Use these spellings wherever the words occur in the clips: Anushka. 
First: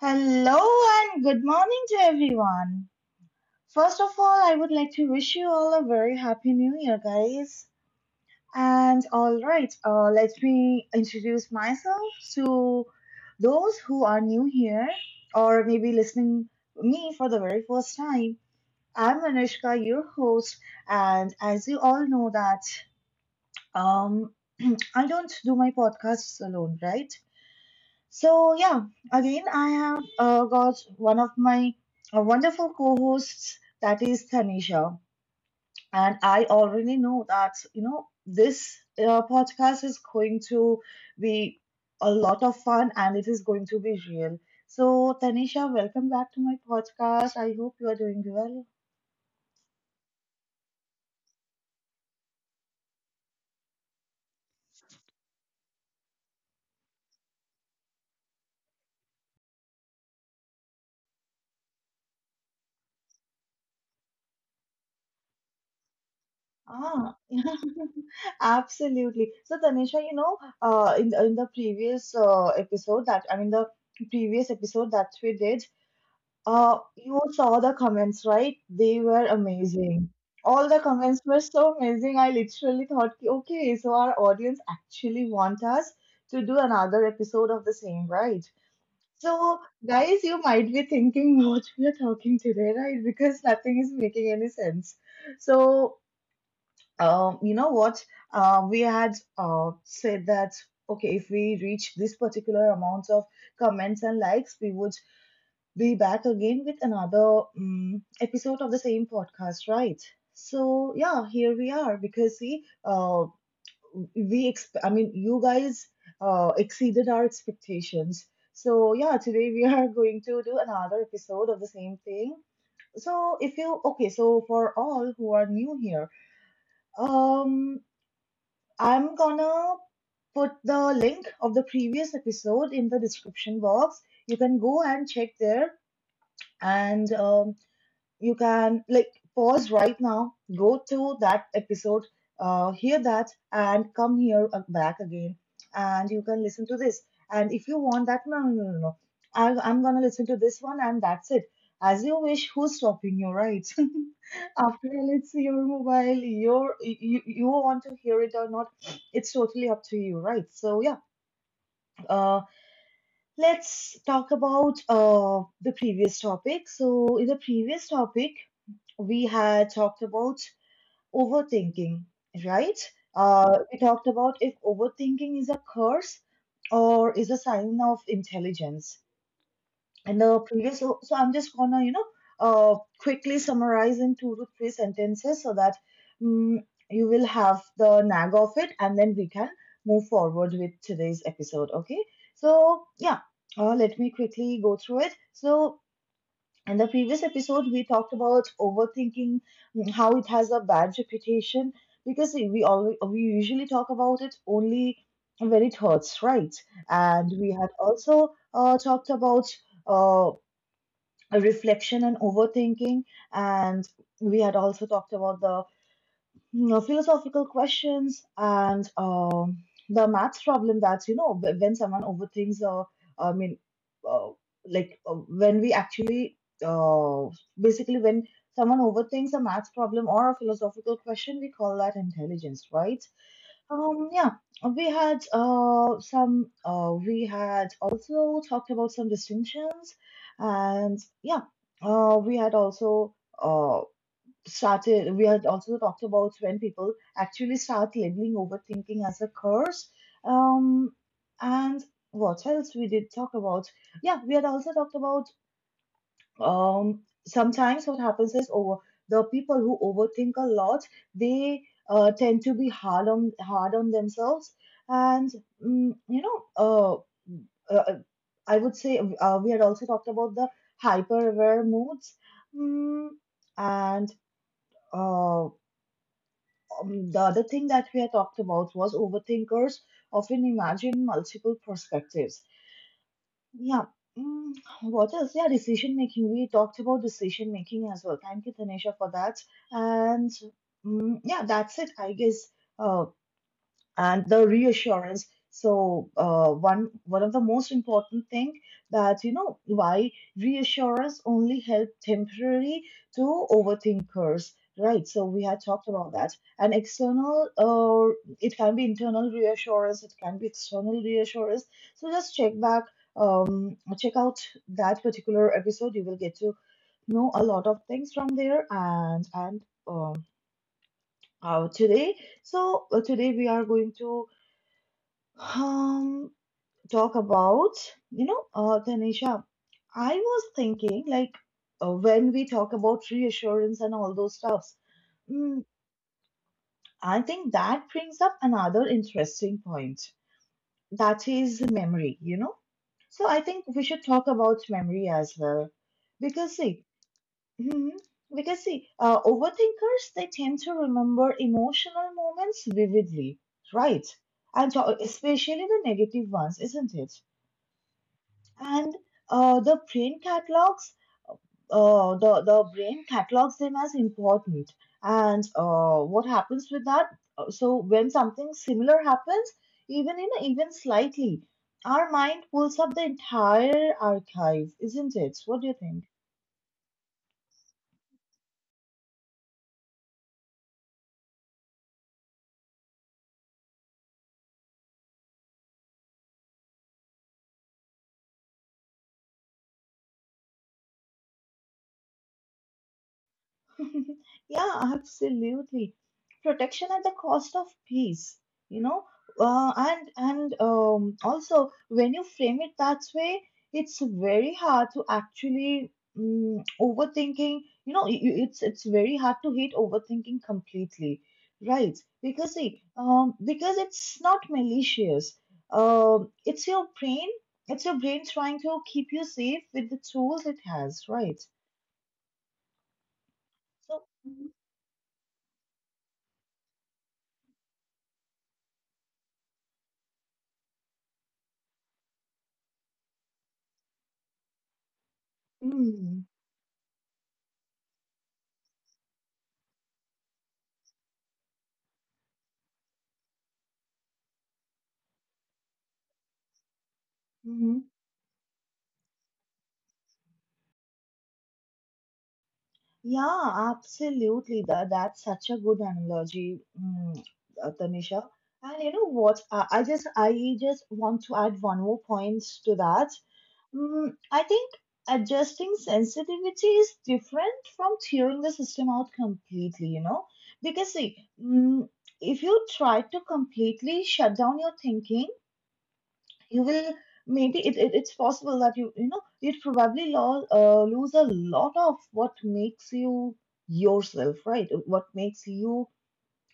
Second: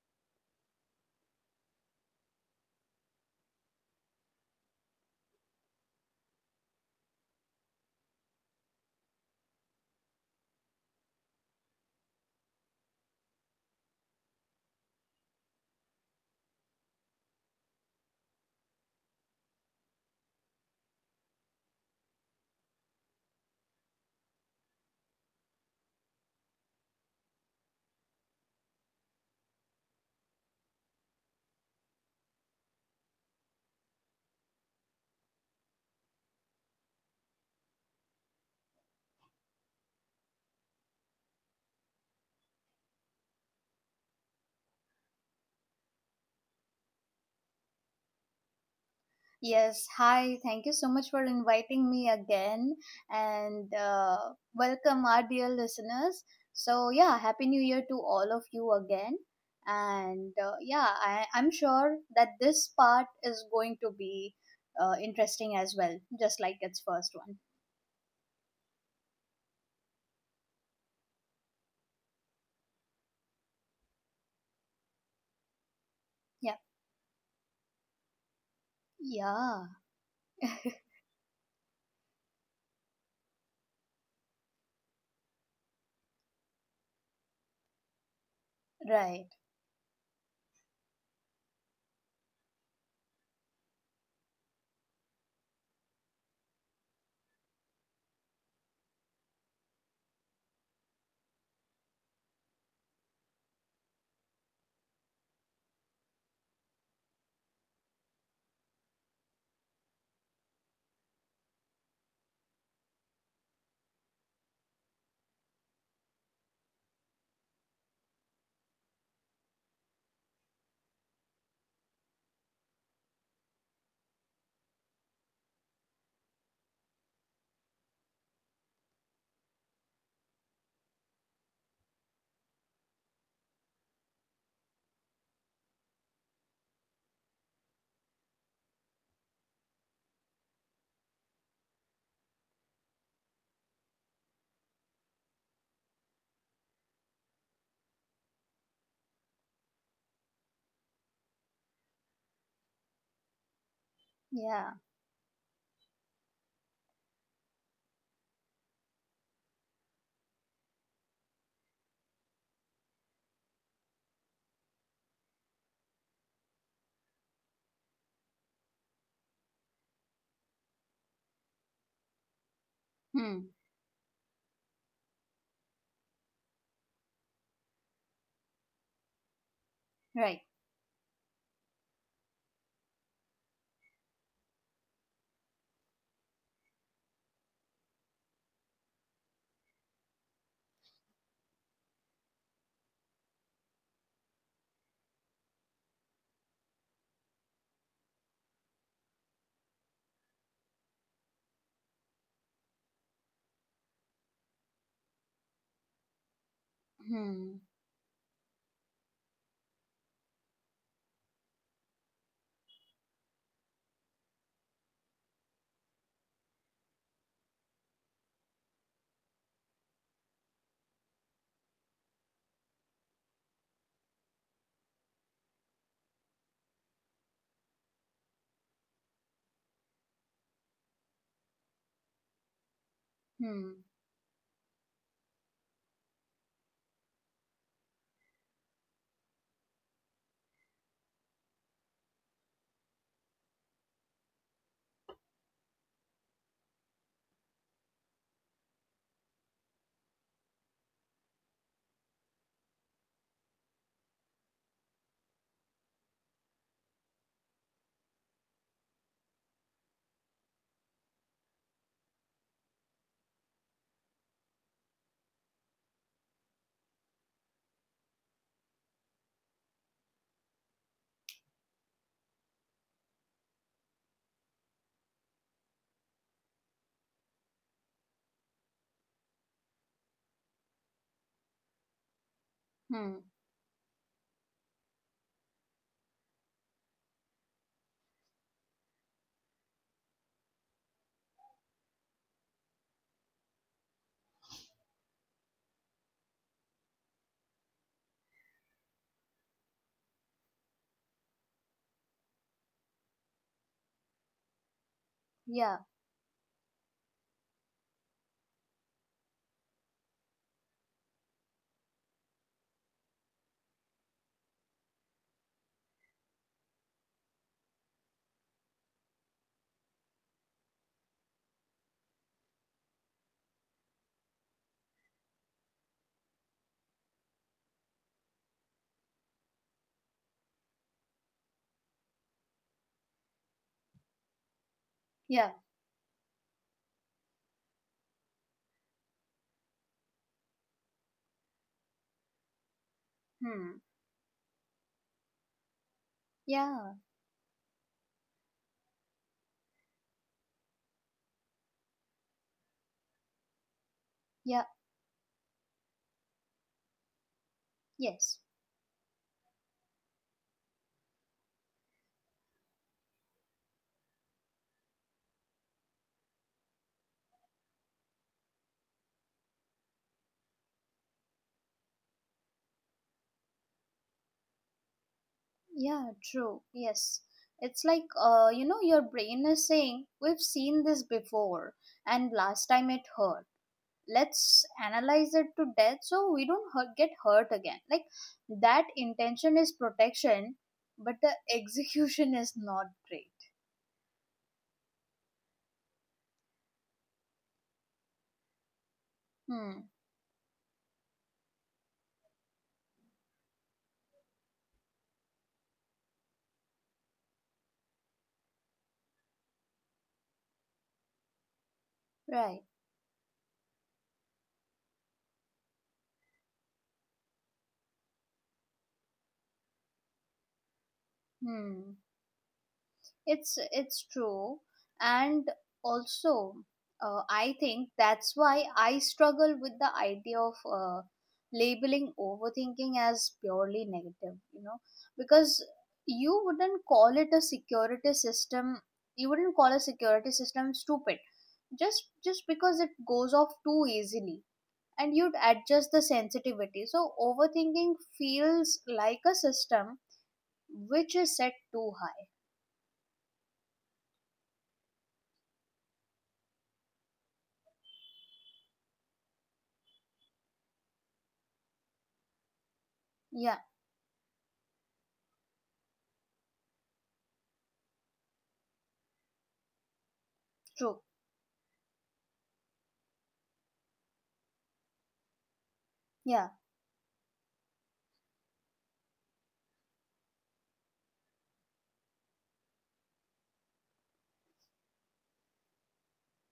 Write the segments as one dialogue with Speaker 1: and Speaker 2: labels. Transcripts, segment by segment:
Speaker 1: Hello and good morning to everyone. First of all, I would like to wish you all a very happy new year, guys. And all right, let me introduce myself to those who are new here or maybe listening me for the very first time. I'm Anushka, your host, and as you all know that um, I don't do my podcasts alone, right? So yeah, again I have got one of my wonderful co-hosts, that is Tanisha, and I already know that this podcast is going to be a lot of fun, and it is going to be real. So Tanisha, welcome back to my podcast. I hope you are doing well.
Speaker 2: Yes, hi. Thank you so much for inviting me again and welcome our dear listeners. So, yeah, Happy New Year to all of you again. And yeah, I'm sure that this part is going to be interesting as well, just like its first
Speaker 1: Ah,
Speaker 2: one.
Speaker 1: absolutely. So Tanisha, you know, in the previous, episode that, I mean, the previous episode that we did.
Speaker 2: Yeah.
Speaker 1: You saw the comments, right? They were
Speaker 2: Yeah.
Speaker 1: amazing. All the comments were so amazing. I literally thought, "Ki, okay, so our audience actually want us to do another episode of the same, right?"
Speaker 2: Right.
Speaker 1: So, guys, you might be thinking what we are talking today, right? Because nothing is making any sense. So, you know what? We had, said that okay, if we reach this particular amount of comments and likes, we would be back again with another, episode of the same podcast, right? So yeah, here we are because, see, I mean, you guys exceeded our expectations. So yeah, today we are going to do another episode of the same thing. So if you okay, so for all who are new here, um, I'm gonna put the link of the previous episode in the description box. You can go and check there, and you can like pause right now, go to that episode, hear that, and come here back again, and you can listen to this. And if you want that, no, no, no, no, I'm gonna listen to this one, and that's it. As you wish. Who's stopping you, right?
Speaker 2: Yeah.
Speaker 1: After all, it's your mobile. You want to hear it or not? It's totally up to you, right? So yeah. Uh, let's talk about the previous topic. So in the previous topic, we had talked about overthinking, right?
Speaker 2: Hmm.
Speaker 1: We talked about if overthinking is a curse or is a sign of intelligence. And the
Speaker 2: Right.
Speaker 1: previous, so, so I'm just gonna, quickly summarize in two to three sentences so that mm you will have the nag of it, and then we can move forward with today's episode. Okay. So yeah, let me quickly go through it. So in the previous episode, we talked about overthinking, how it has a bad reputation because we usually talk about it only when it hurts, right? And we
Speaker 2: Hmm.
Speaker 1: had also talked about uh, reflection and overthinking, and we had also talked about the, philosophical questions, and the maths problem. That's, when someone overthinks, or I mean, uh, like, when we actually, uh, basically, when someone overthinks a maths problem or a philosophical question, we call that intelligence, right?
Speaker 2: Hmm.
Speaker 1: Yeah, we had also talked about some distinctions, and yeah, we had also uh, started we had also talked about when people actually start labeling overthinking as a curse. um and what else we did talk about? Yeah, we had also talked about, um sometimes what happens is, over the people who overthink a lot, they tend to be hard on themselves. And mm, you know uh, uh I would say, we had also talked about the hyper aware moods, mm, and uh, the other thing that we had talked about was overthinkers often imagine multiple perspectives.
Speaker 2: Hmm.
Speaker 1: Yeah. Mm, what else? Yeah, decision making. We talked about decision making as well. Thank you, Tanisha, for that. And yeah, that's it, I guess. Uh, and the reassurance, so one of the most important thing, that why reassurance only help temporarily to overthinkers, right? So we had
Speaker 2: Yeah.
Speaker 1: talked about that, and external it can be internal reassurance, it can be external reassurance. So just check out that particular episode. You will get to know a lot of things from there, and um, today so today we are going to, um, talk about, you know, Tanisha. I was thinking, like, when we talk about reassurance and all those stuffs,
Speaker 2: Yeah.
Speaker 1: mm, I think that brings up another interesting point. That is memory, you know. So I think we
Speaker 2: Hmm.
Speaker 1: should talk about memory as well, because see,
Speaker 2: Yeah.
Speaker 1: mhm, overthinkers, they tend to remember emotional moments vividly, right?
Speaker 2: Yeah.
Speaker 1: And especially the negative ones, isn't it?
Speaker 2: Yes.
Speaker 1: And uh, the brain catalogs the brain catalogs them as important. And what happens with that, so when something similar happens, even in even slightly, our mind pulls up the entire archive, isn't it? What do you think?
Speaker 2: Yeah, true. Yes. It's like, you know, your brain is saying, we've seen this before, and last time it hurt. Let's analyze it to death so we don't get hurt again. Like, that intention is protection, but the execution is not great.
Speaker 1: Yeah, absolutely. Protection at the cost of peace, you know.
Speaker 2: Hmm.
Speaker 1: And also, when you frame it that way, it's very hard to actually overthinking. You know, it's very hard to hate overthinking completely, right? Because
Speaker 2: Right.
Speaker 1: see, because it's not malicious. It's your brain. It's your brain trying to keep you safe with the tools it has, right?
Speaker 2: Hmm. It's
Speaker 1: So. Mhm.
Speaker 2: true, and also I think that's why I struggle with the idea of labeling overthinking as purely negative. You know, because
Speaker 1: mm,
Speaker 2: you wouldn't call it a security system. You wouldn't call a security system stupid just because it goes off too easily, and you'd adjust the sensitivity. So
Speaker 1: hmm
Speaker 2: overthinking feels like a system which is set too high.
Speaker 1: Yeah, absolutely. That's such a good analogy, Tanisha. And you know what? I just want to add one more point to that.
Speaker 2: Yeah,
Speaker 1: Mm, I think adjusting sensitivity is different from tearing the system out completely. You know, because
Speaker 2: true.
Speaker 1: see, mm, if you try to completely shut down your thinking,
Speaker 2: Yeah.
Speaker 1: you will maybe it's possible that you'd probably lose a lot of what makes you yourself, right? What makes you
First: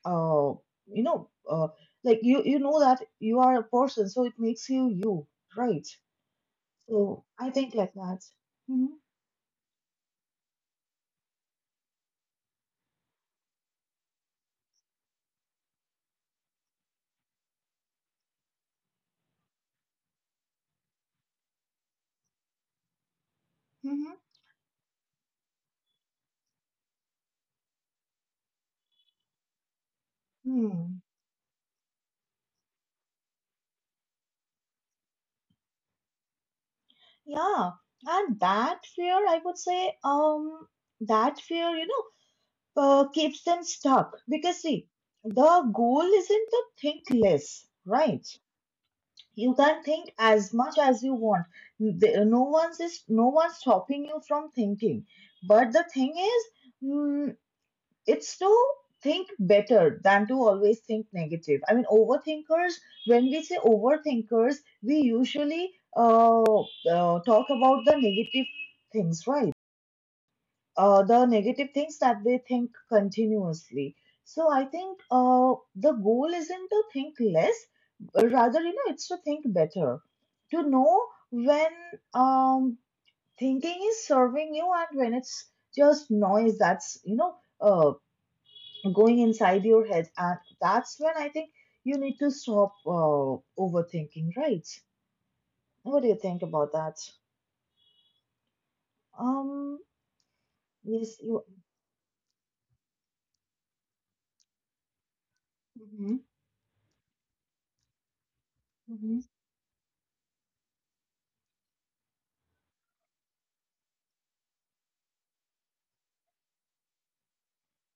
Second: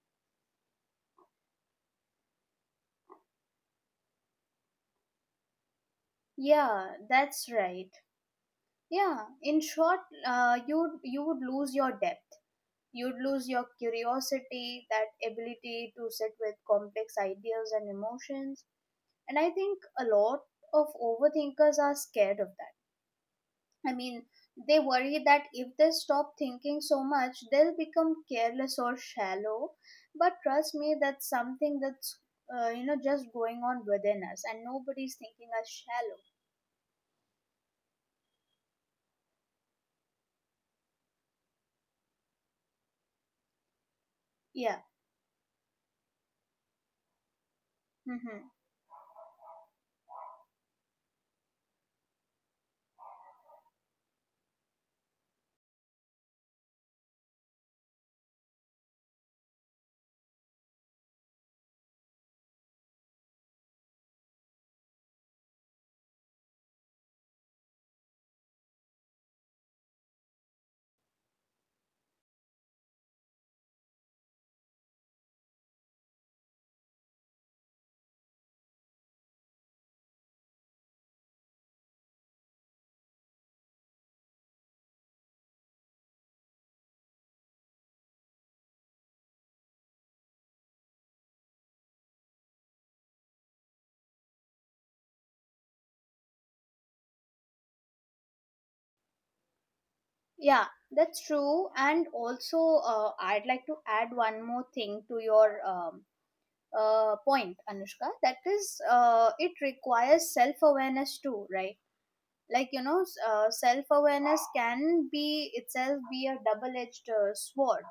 Speaker 1: uh you know like, you know that you are a person, so it makes you you, right?
Speaker 2: Yeah,
Speaker 1: So
Speaker 2: that's
Speaker 1: I think
Speaker 2: right.
Speaker 1: like that. Hmm.
Speaker 2: Yeah, in short, you you would lose your depth. You'd lose your curiosity, that ability to sit with complex ideas and emotions. And I think a lot of overthinkers are scared of that. I
Speaker 1: Hmm.
Speaker 2: mean, they worry that if they stop thinking so much, they'll become careless or shallow. But trust me,
Speaker 1: Hmm.
Speaker 2: that's something that's you know just going on within us, and nobody's thinking us shallow.
Speaker 1: Yeah. And that fear, I would say, that fear you know keeps them stuck. Because
Speaker 2: Yeah.
Speaker 1: see, the goal isn't to think less, right?
Speaker 2: Mm-hmm.
Speaker 1: You can think as much as you want. No one's stopping you from thinking. But the thing is, mm, it's to think better than to always think negative. I mean, overthinkers. When we say overthinkers, we usually, uh, talk about the negative things, right? The negative things that they think continuously. So I think, the goal isn't to think less. Rather, it's to think better, to know when, um, thinking is serving you and when it's just noise that's, going inside your head. And that's when I think you need to stop, overthinking, right? What do you think about that? Um,
Speaker 2: Yeah,
Speaker 1: yes,
Speaker 2: that's true. And also, I'd like to add one more thing to your
Speaker 1: hmm.
Speaker 2: point, Anushka. That is,
Speaker 1: Hmm.
Speaker 2: it requires self awareness too, right? Like, you know, self awareness can be itself be a double edged sword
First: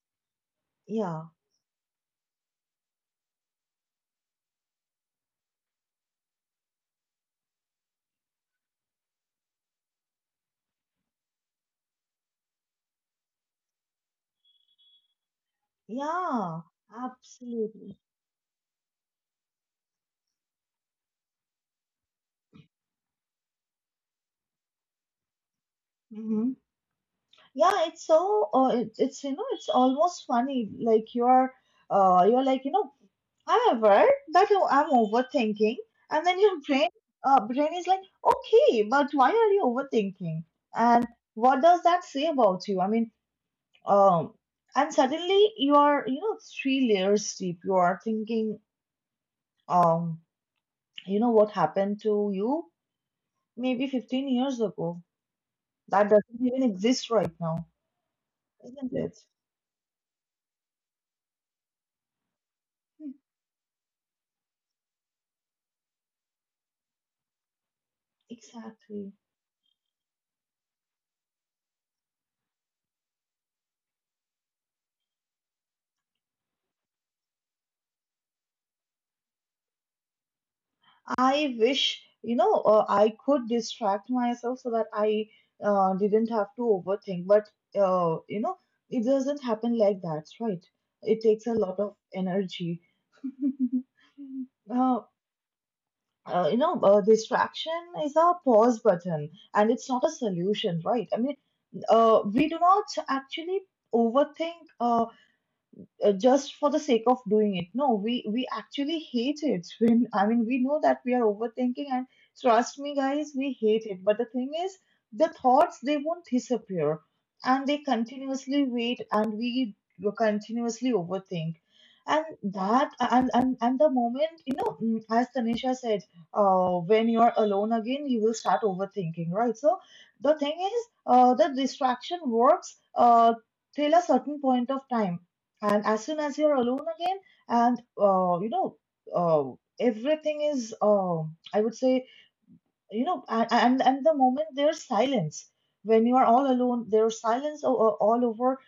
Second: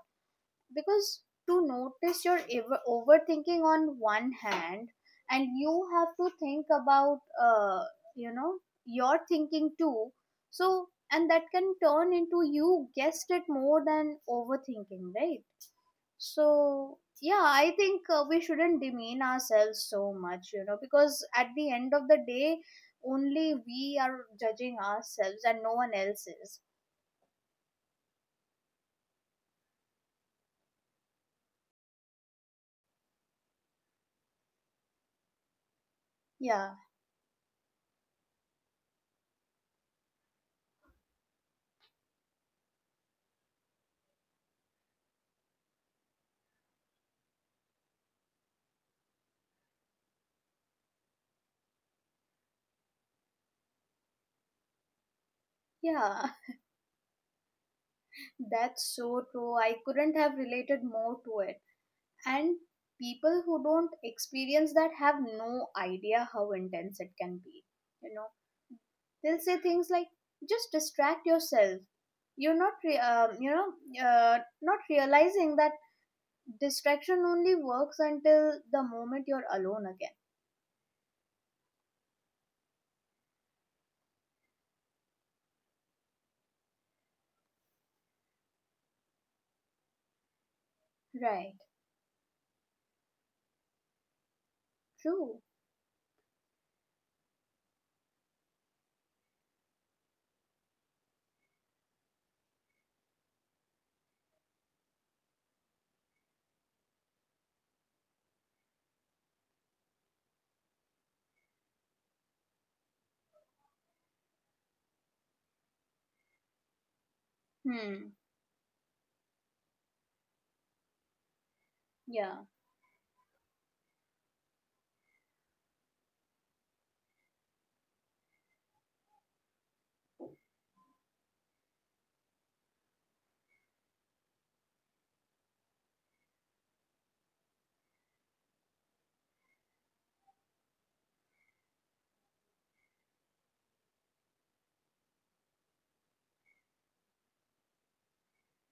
Speaker 2: because
Speaker 1: Yeah.
Speaker 2: to notice your ever overthinking on one hand, and you have to think about you know your thinking too. So and that can turn into, you guessed it, more than overthinking, right?
Speaker 1: Yeah,
Speaker 2: So yeah, I
Speaker 1: absolutely.
Speaker 2: think we shouldn't demean ourselves so much, you know, because at the end of the day only we are judging ourselves and no one else
Speaker 1: Hmm.
Speaker 2: is.
Speaker 1: Yeah, it's so it's almost funny. Like, you're like, I'm aware that I'm overthinking, and then your
Speaker 2: Yeah.
Speaker 1: brain is like, okay, but why are you overthinking? And what does that say about you? I mean, um, and suddenly you are, three layers deep. You are thinking, um you know what happened to you maybe 15 years ago, that
Speaker 2: Yeah.
Speaker 1: doesn't even exist right now.
Speaker 2: That's
Speaker 1: Isn't it?
Speaker 2: so true. I couldn't have related more to it. And
Speaker 1: Hmm.
Speaker 2: people who don't experience that have no idea how intense it can be. You know,
Speaker 1: Exactly.
Speaker 2: they'll say things like, "Just distract yourself." You're not, you know, not realizing that distraction only works until the moment you're alone again.
Speaker 1: I wish, I could distract myself so that I, didn't have to overthink. But, uh, you know, it doesn't happen like that, right? It takes
Speaker 2: Right.
Speaker 1: a lot of energy. uh,
Speaker 2: True.
Speaker 1: Distraction is a pause button, and it's not a solution, right? I mean, we do not actually overthink. Just for the sake of doing it. No, we actually hate it. When, I mean, we know that we are overthinking, and trust me, guys, we hate it. But the thing is, the thoughts, they won't disappear, and they
Speaker 2: Hmm.
Speaker 1: continuously wait, and we continuously overthink. And
Speaker 2: Yeah.
Speaker 1: that and the moment, as Tanisha said, when you're alone again, you will start overthinking, right? So the thing is, the distraction works, till a certain point of time. And as soon as you're alone again, and uh, everything is, I would say, you know a- and the moment there's silence, when you are all alone, there's silence all over,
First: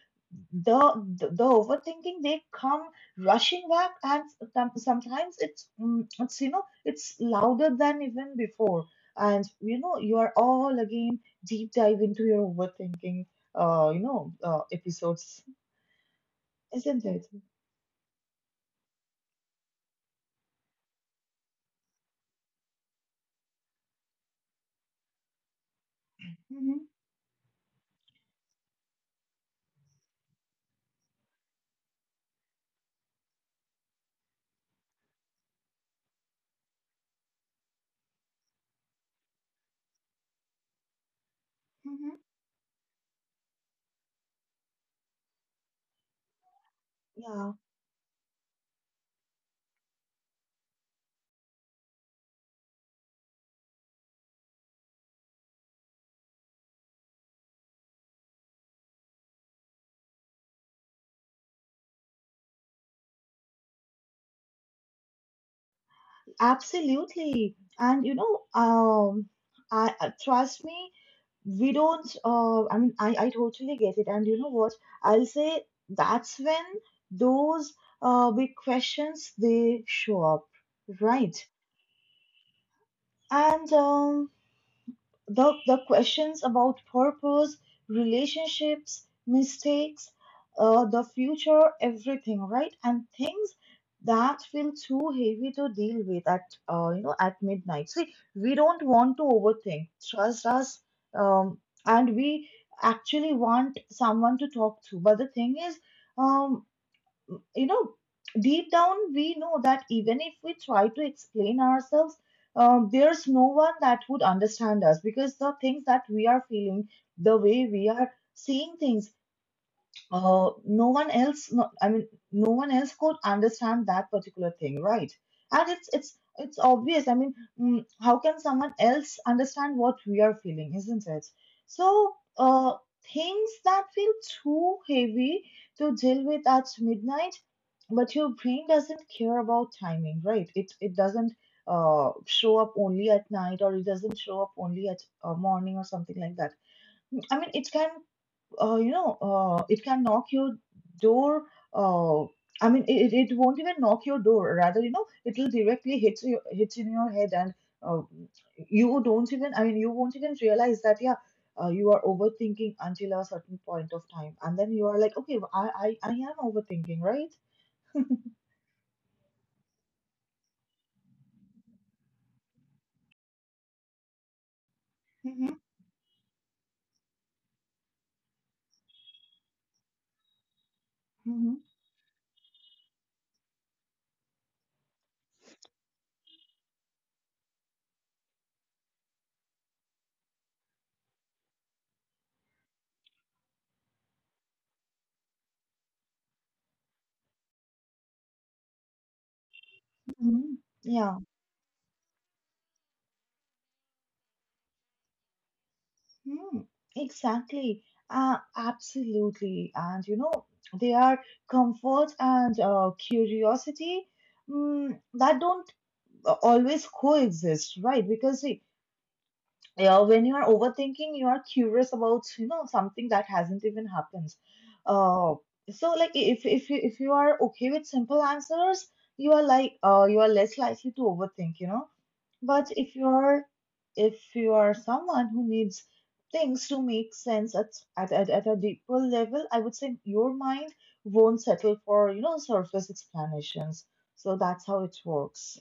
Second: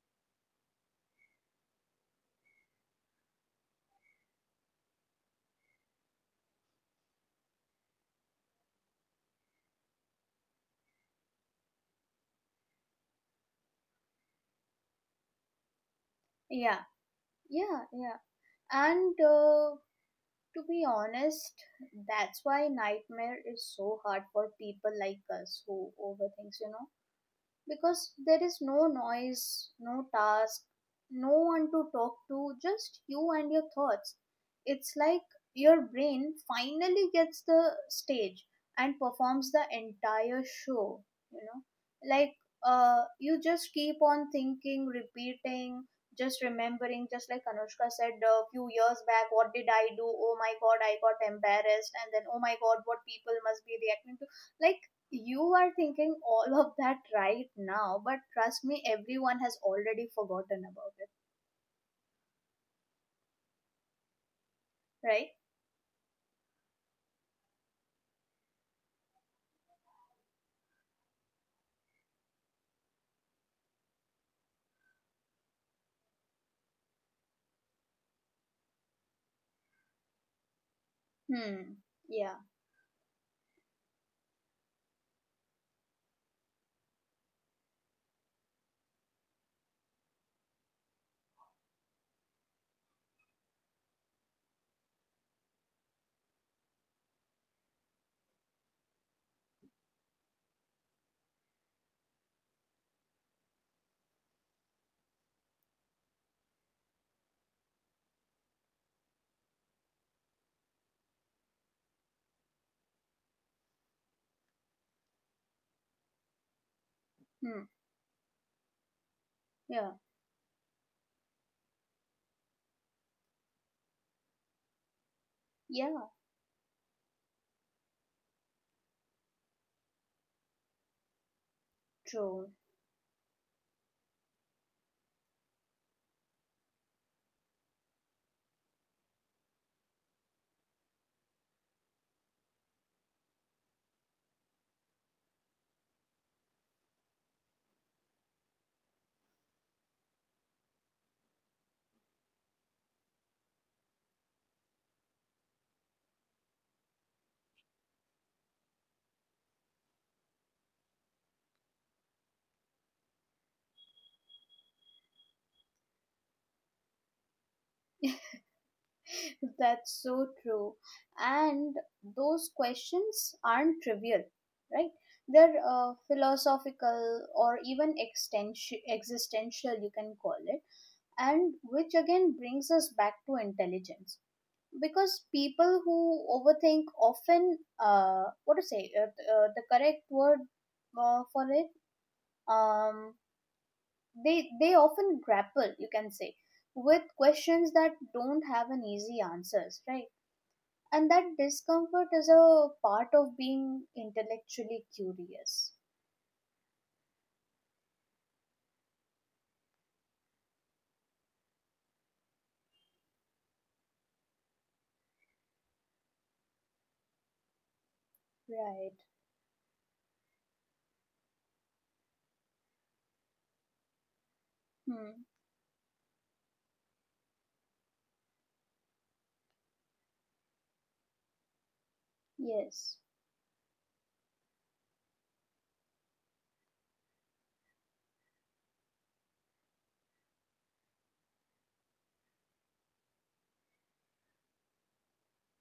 Speaker 1: the, the overthinking, they come rushing back. And sometimes it's, it's louder than even before. And you are all again deep dive into your overthinking, episodes,
Speaker 2: Yeah.
Speaker 1: isn't it?
Speaker 2: Yeah. Yeah. And to be honest, that's why Nightmare is so hard for people like us who overthinks, you
Speaker 1: Mm-hmm.
Speaker 2: know, because there is no noise, no task, no one to talk to, just you and your thoughts. It's like your brain finally gets the stage and performs the entire show, you know.
Speaker 1: Mhm.
Speaker 2: Like you just keep on thinking, repeating, just remembering, just like
Speaker 1: Yeah,
Speaker 2: Anushka said a few years back. What did I do? Oh my god, I got embarrassed, and then oh my god, what people must be reacting to. Like, you are thinking all of that right now, but trust me, everyone has already forgotten about it, right?
Speaker 1: absolutely. I Trust me, we don't. I mean, I totally get it. And you know what? I'll say that's when those big questions they show up, right?
Speaker 2: Hmm. Yeah.
Speaker 1: And The questions about purpose, relationships, mistakes, the future, everything, right? And things that feel too heavy to deal with at at midnight. See, we don't want to overthink. Trust us, um, and we actually want someone to talk to. But the thing is, um, you know, deep down we know that even if we try to explain ourselves, there's no one that would understand us because the things that we are feeling, the
Speaker 2: Hmm.
Speaker 1: way we are seeing things,
Speaker 2: Yeah.
Speaker 1: uh, no one else no, i mean no one else could understand that particular thing, right? And it's
Speaker 2: Yeah.
Speaker 1: it's it's obvious, I mean, how can someone else understand what we are feeling, isn't it? So
Speaker 2: True.
Speaker 1: things that feel too heavy to deal with at midnight, but your brain doesn't care about timing, right? It doesn't show up only at night, or it doesn't show up only at morning or something like that. I mean, it can it can knock your door. Uh, I mean, it won't even knock your door. Rather, you know, it'll directly hit you, hit in your head, and uh, you don't even. I mean, you won't even realize that. Yeah, you are overthinking until a certain point of time, and then you are like, okay, I am overthinking, right?
Speaker 2: That's so true. And those questions aren't trivial, right?
Speaker 1: Mm-hmm.
Speaker 2: They're philosophical or even existential, you can call it.
Speaker 1: Mm-hmm.
Speaker 2: And which again brings us back to intelligence, because people who overthink often, uh, what to say, the correct word for it, um they often grapple, you can say, with questions that don't have an easy answers, right?
Speaker 1: Mhm.
Speaker 2: And
Speaker 1: Yeah.
Speaker 2: that discomfort is a part of being intellectually curious.
Speaker 1: Hmm, exactly. Absolutely. And you know, they are comfort and curiosity that don't always coexist, right? Because see,
Speaker 2: Right.
Speaker 1: yeah, when you are overthinking, you are curious about, you know, something that hasn't even happened.
Speaker 2: Hmm.
Speaker 1: Uh, so like if you are okay with simple answers, you are like you are less likely to overthink, you know. But if
Speaker 2: Yes.
Speaker 1: you're, if you are someone who needs things to make sense at, at a deeper level, I would say your mind won't settle for, you know, surface explanations. So that's how it works,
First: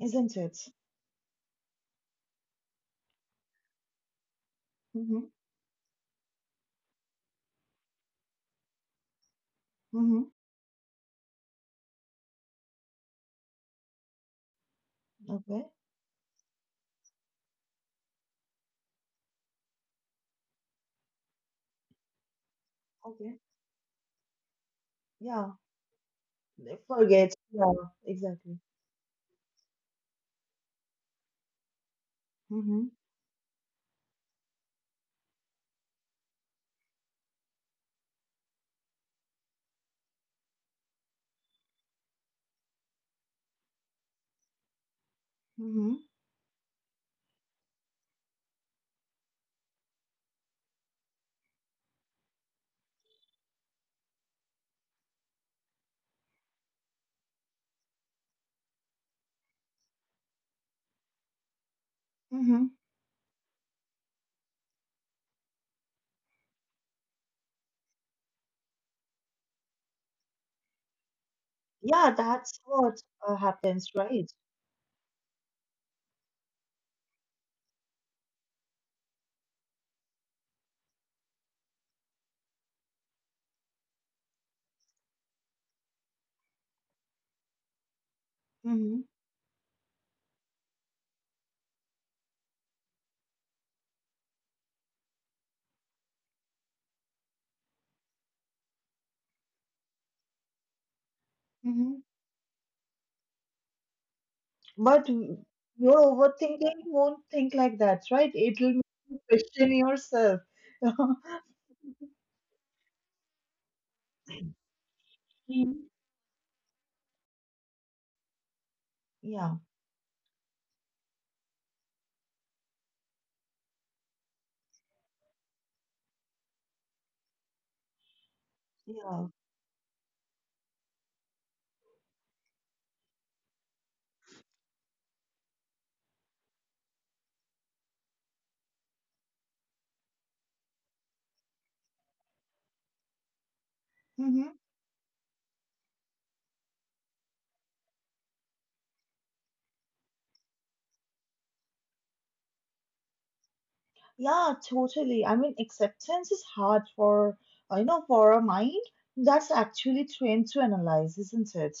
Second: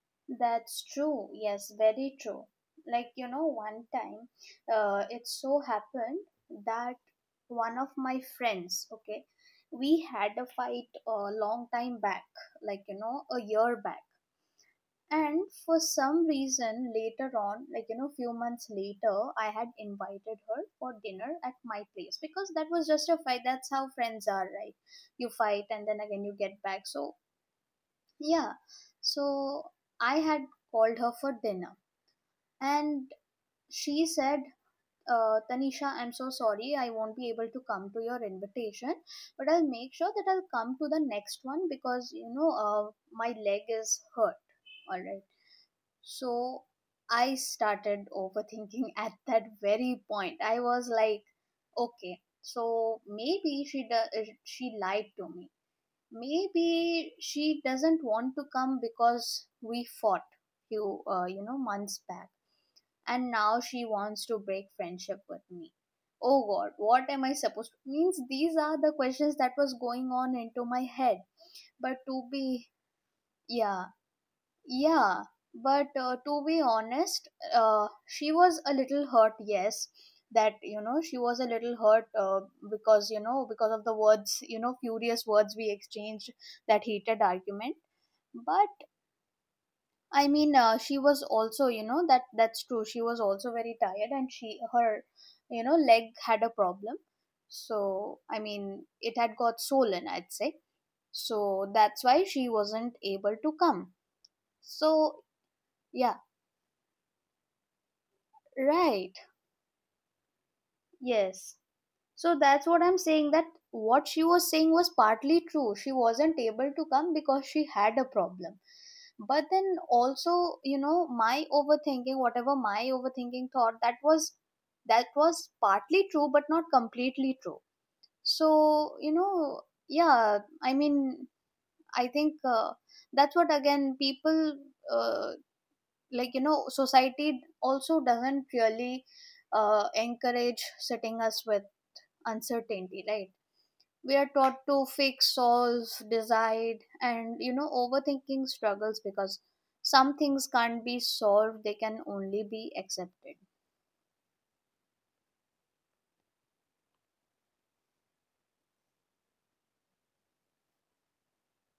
Speaker 1: isn't it?
Speaker 2: That's true. Yes, very true. Like, you know, one time
Speaker 1: Mm-hmm.
Speaker 2: it so happened that one of my friends, okay, we
Speaker 1: Mm-hmm.
Speaker 2: had a fight a long time back, like, you know, a year back. And
Speaker 1: Okay.
Speaker 2: for some reason, later on, like, you know, few months later, I had invited her for dinner at my place because that was just a
Speaker 1: Okay.
Speaker 2: fight. That's how friends are, right? You
Speaker 1: Yeah.
Speaker 2: fight and then again you get
Speaker 1: They
Speaker 2: back. So,
Speaker 1: forget. Yeah,
Speaker 2: yeah.
Speaker 1: exactly.
Speaker 2: So, I had called her for dinner,
Speaker 1: Mm-hmm.
Speaker 2: and she said, Tanisha, I'm so sorry. I won't be able to come to your invitation, but I'll make sure that I'll come to the next one because, you know, my leg is hurt. All right.
Speaker 1: Mm-hmm.
Speaker 2: So I started overthinking at that very point. I was like, okay, so maybe she lied to me. Maybe she doesn't want to come because we fought few, you know, months back,
Speaker 1: Mm-hmm.
Speaker 2: and now she wants to break friendship with me. Oh god, what am I supposed to? Means these are the questions that was going on into my head, but
Speaker 1: Yeah,
Speaker 2: to
Speaker 1: that's
Speaker 2: be,
Speaker 1: what
Speaker 2: yeah,
Speaker 1: happens, right?
Speaker 2: yeah, but to be honest, she was a little hurt, yes, that you know she was a little hurt, because you know because of the words, you know, furious words we exchanged, that heated argument, but.
Speaker 1: Mm-hmm.
Speaker 2: I mean, she was also, you know, that that's true. She was also very tired, and she her, you know, leg had a problem. So I mean, it had got swollen, I'd say. So that's why she wasn't able to come.
Speaker 1: But
Speaker 2: So
Speaker 1: your
Speaker 2: yeah,
Speaker 1: overthinking won't think like that, right? It'll make
Speaker 2: right.
Speaker 1: you question yourself.
Speaker 2: Yes. So that's what I'm saying, that what she was saying was partly true.
Speaker 1: Mm.
Speaker 2: She wasn't able to come because she had a problem. But
Speaker 1: Yeah,
Speaker 2: then also, you know, my overthinking, whatever my overthinking thought, that was partly true but not completely true. So, you
Speaker 1: yeah.
Speaker 2: know, yeah, I mean, I think that's what again people uh, like you know, society also doesn't really encourage sitting us with uncertainty, right? We are
Speaker 1: Hmm.
Speaker 2: taught to fix, solve, decide, and you know overthinking struggles because some things can't be solved, they can only be accepted,
Speaker 1: Yeah, totally. I mean, acceptance is hard for, for a mind that's actually trained to analyze, isn't it?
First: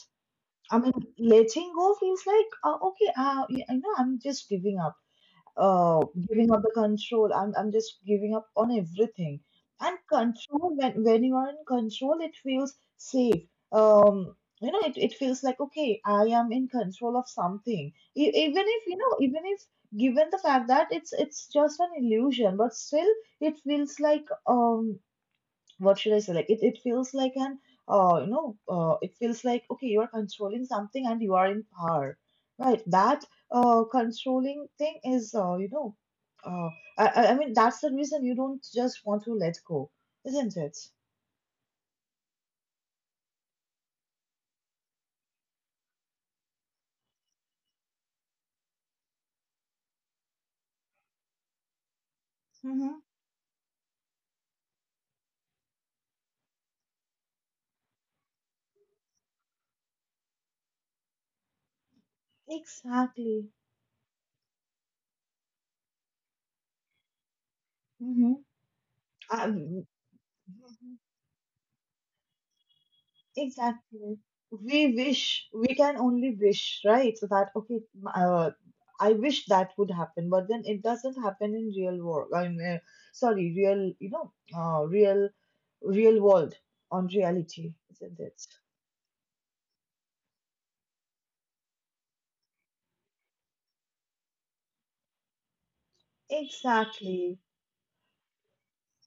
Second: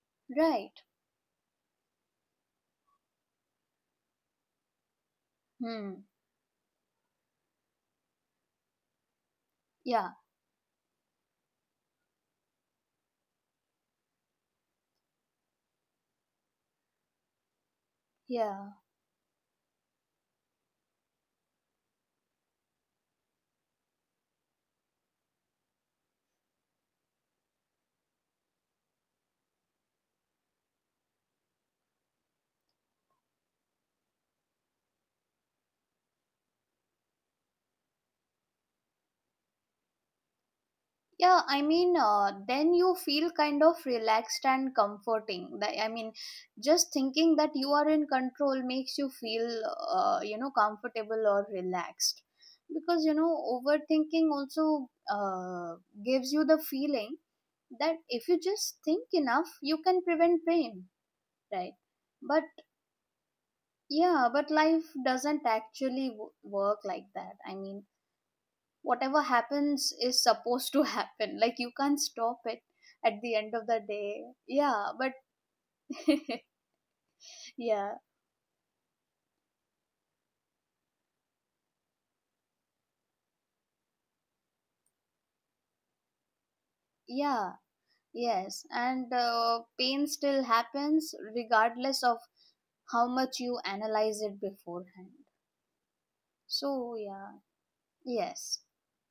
Speaker 1: I
Speaker 2: right?
Speaker 1: mean, letting go feels like, okay, you know, I'm just giving up. uh,
Speaker 2: Hmm.
Speaker 1: Giving up the control. I'm just giving up on everything. And
Speaker 2: Yeah.
Speaker 1: control, when you are in control, it feels safe. Um, you know, it feels like, okay, I am in control of something. E- even
Speaker 2: Yeah.
Speaker 1: if, you know, even if given the fact that it's just an illusion, but still it feels like what should I say? Like it feels like an it feels like okay you are controlling something and you are in power, right? That controlling thing is uh I mean that's the reason you don't just want to let go, isn't it?
Speaker 2: Yeah, I mean, then you feel kind of relaxed and comforting. That, I mean, just thinking that you are in control makes you feel you know comfortable or relaxed,
Speaker 1: Mm-hmm.
Speaker 2: because you know overthinking also gives you the feeling that if you just think enough you can prevent pain, right? But
Speaker 1: Exactly.
Speaker 2: yeah, but life doesn't actually work like that. I mean,
Speaker 1: Mm-hmm.
Speaker 2: whatever
Speaker 1: I,
Speaker 2: happens is supposed to happen, like you can't stop it at the end of the
Speaker 1: exactly.
Speaker 2: day. Yeah,
Speaker 1: We
Speaker 2: but
Speaker 1: wish, we can only wish, right? So that, okay,
Speaker 2: yeah
Speaker 1: I wish that would happen, but then it doesn't happen in real world. I mean, sorry, real world on
Speaker 2: yeah,
Speaker 1: reality, isn't it?
Speaker 2: yes, and pain still happens regardless of how much you analyze it beforehand. So yeah,
Speaker 1: Exactly.
Speaker 2: yes.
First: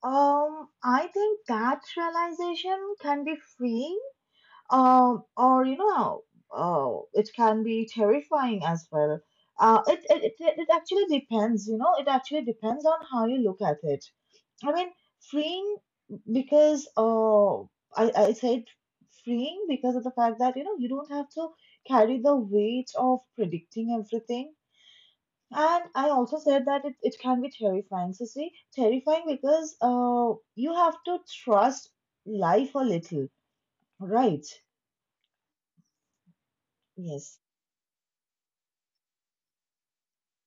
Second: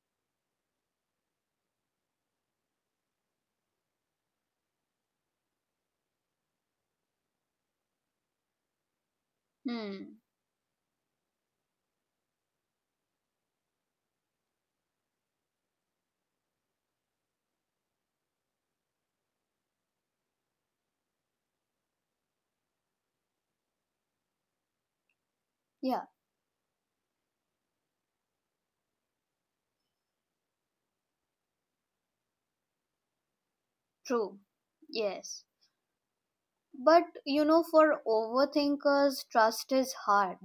Speaker 1: I think that realization can be freeing, or you know, oh, it can be terrifying as well.
Speaker 2: Hmm.
Speaker 1: It it actually depends, you know, it actually depends on how you look at it. I mean, freeing, because I said freeing because of the fact that you know you don't have to carry the weight of predicting everything. And
Speaker 2: Yeah.
Speaker 1: I also said that it can be terrifying, so see, terrifying because you have to trust life a little,
Speaker 2: True.
Speaker 1: right?
Speaker 2: Yes. But
Speaker 1: Yes.
Speaker 2: you know, for overthinkers, trust is hard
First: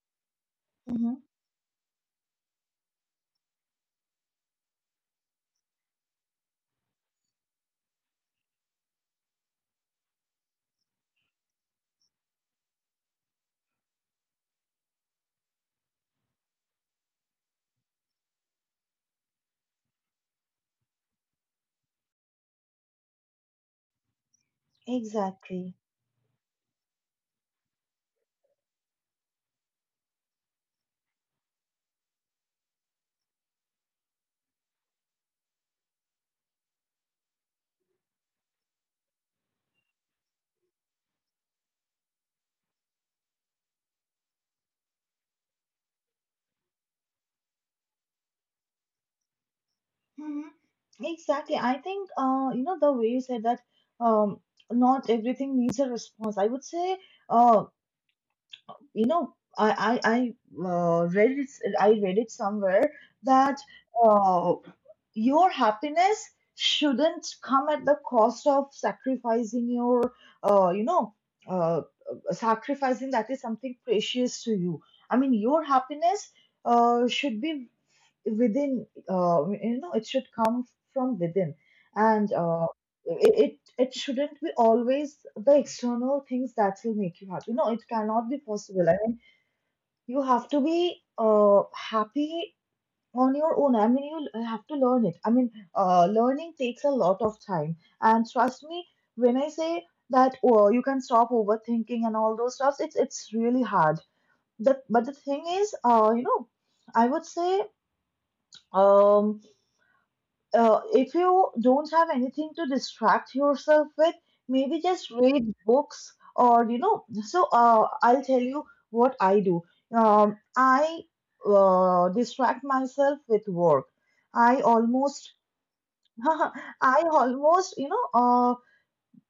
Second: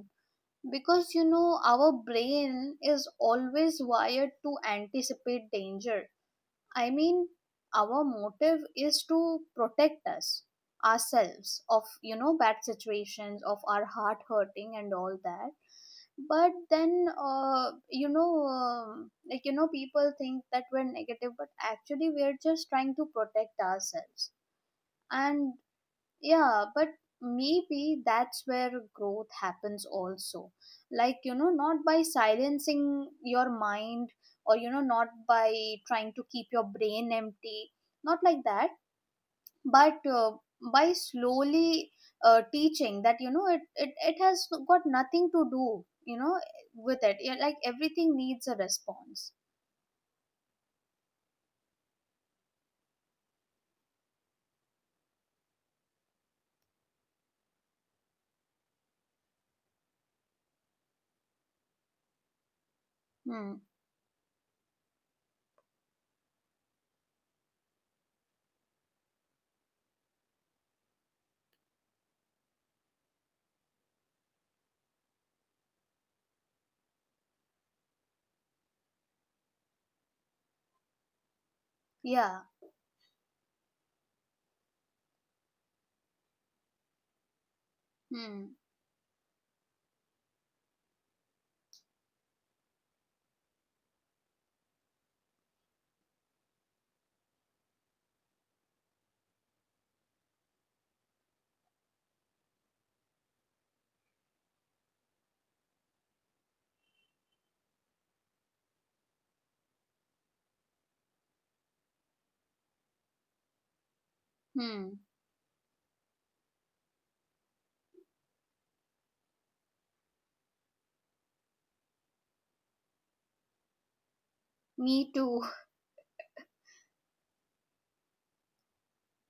Speaker 2: because
Speaker 1: Mhm.
Speaker 2: you know our brain is always wired to anticipate danger. I mean, our motive is to protect us ourselves of you know bad situations, of our heart hurting and all that, but then you know like you know people think that we're negative, but actually we're just trying to protect ourselves. And
Speaker 1: Exactly.
Speaker 2: yeah, but maybe that's where growth happens also. Like, you know, not by silencing your mind, or, you know, not by trying to keep your brain empty, not like that, but by slowly teaching that, you know, it has got nothing to do, you know, with it. Yeah, like, everything needs a response.
Speaker 1: Mhm. Exactly. I think you know, the way you said that, um, not everything needs a response. I would say uh, you know I read it I read it somewhere
Speaker 2: Hmm.
Speaker 1: that uh, your happiness shouldn't come at the cost of sacrificing your uh, you know uh, sacrificing that is something precious to you. I mean, your happiness should be within, you know, it should come from within. And
Speaker 2: Yeah.
Speaker 1: it shouldn't be always the external things that will make you happy. No, it cannot be
Speaker 2: Hmm.
Speaker 1: possible. I mean, you have to be happy on your own. I mean, you have to learn it. I mean, learning takes a lot of time, and trust me when I say that, oh, you can stop overthinking and all those stuffs, it's really hard, that. But the thing is, I would say, um if you don't have anything to distract yourself with, maybe
Speaker 2: Hmm.
Speaker 1: just read books or you know. So I'll tell you what I do. I distract myself with work. I
Speaker 2: Me
Speaker 1: almost,
Speaker 2: too.
Speaker 1: I almost, you know,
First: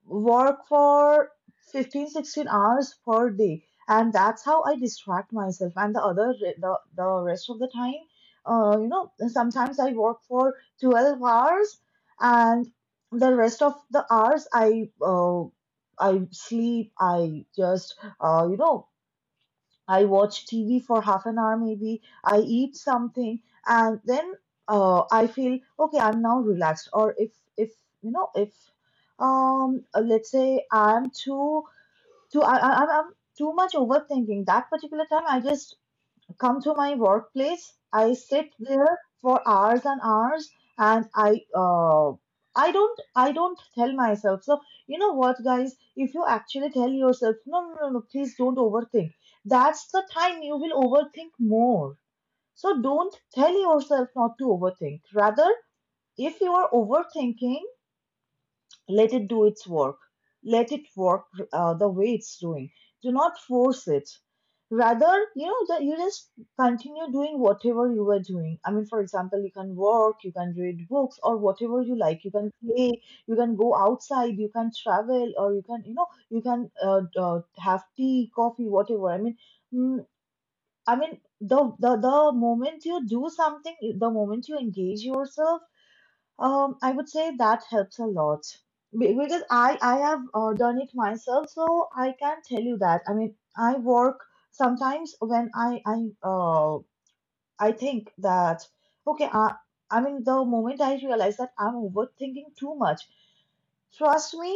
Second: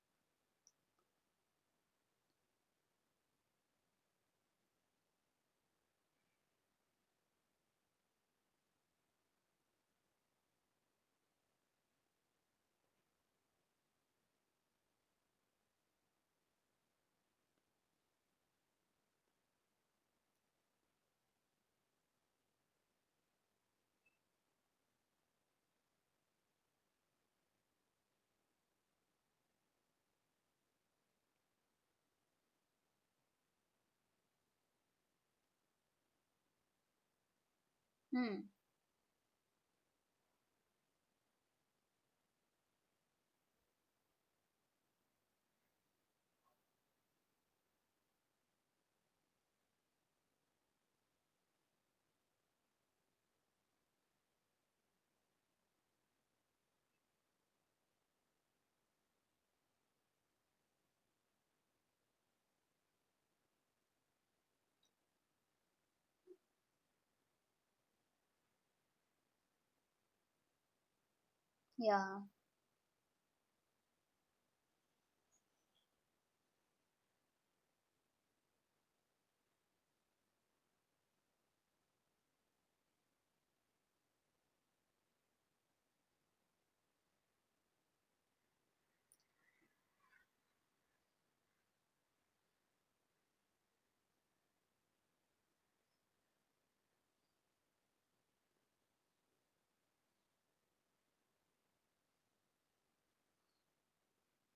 Speaker 1: work for 15, 16 hours per day, and that's how I distract myself. And the other, the rest of the time, sometimes I work for 12 hours and the rest of the hours I I sleep. I just I watch TV for half an hour, maybe I eat something, and then I feel okay. I'm now relaxed. Or if, you know, if, let's say I'm too too I I'm too much overthinking that particular time. I just come to my workplace. I
Speaker 2: Hmm.
Speaker 1: sit there for hours and hours, and I I don't tell myself. So you know what, guys? If you actually tell yourself, no, no, no, no, please don't overthink. That's the time you will overthink more. So don't tell yourself not to overthink. Rather, if you are overthinking, let it do its work. Let it work the way it's doing. Do not force it. Rather, you know, that you just continue doing whatever you were doing. I mean, for example, you can work, you can read books, or whatever you
Speaker 2: Yeah.
Speaker 1: like. You can play, you can go outside, you can travel, or you can, you know, you can have tea, coffee, whatever. I mean, mm, I mean, the moment you do something, the moment you engage yourself, I would say that helps a lot. Because I have done it myself, so I can tell you that. I mean, I work sometimes when uh I think that, okay, I mean the moment I realize that I'm overthinking too much. Trust me,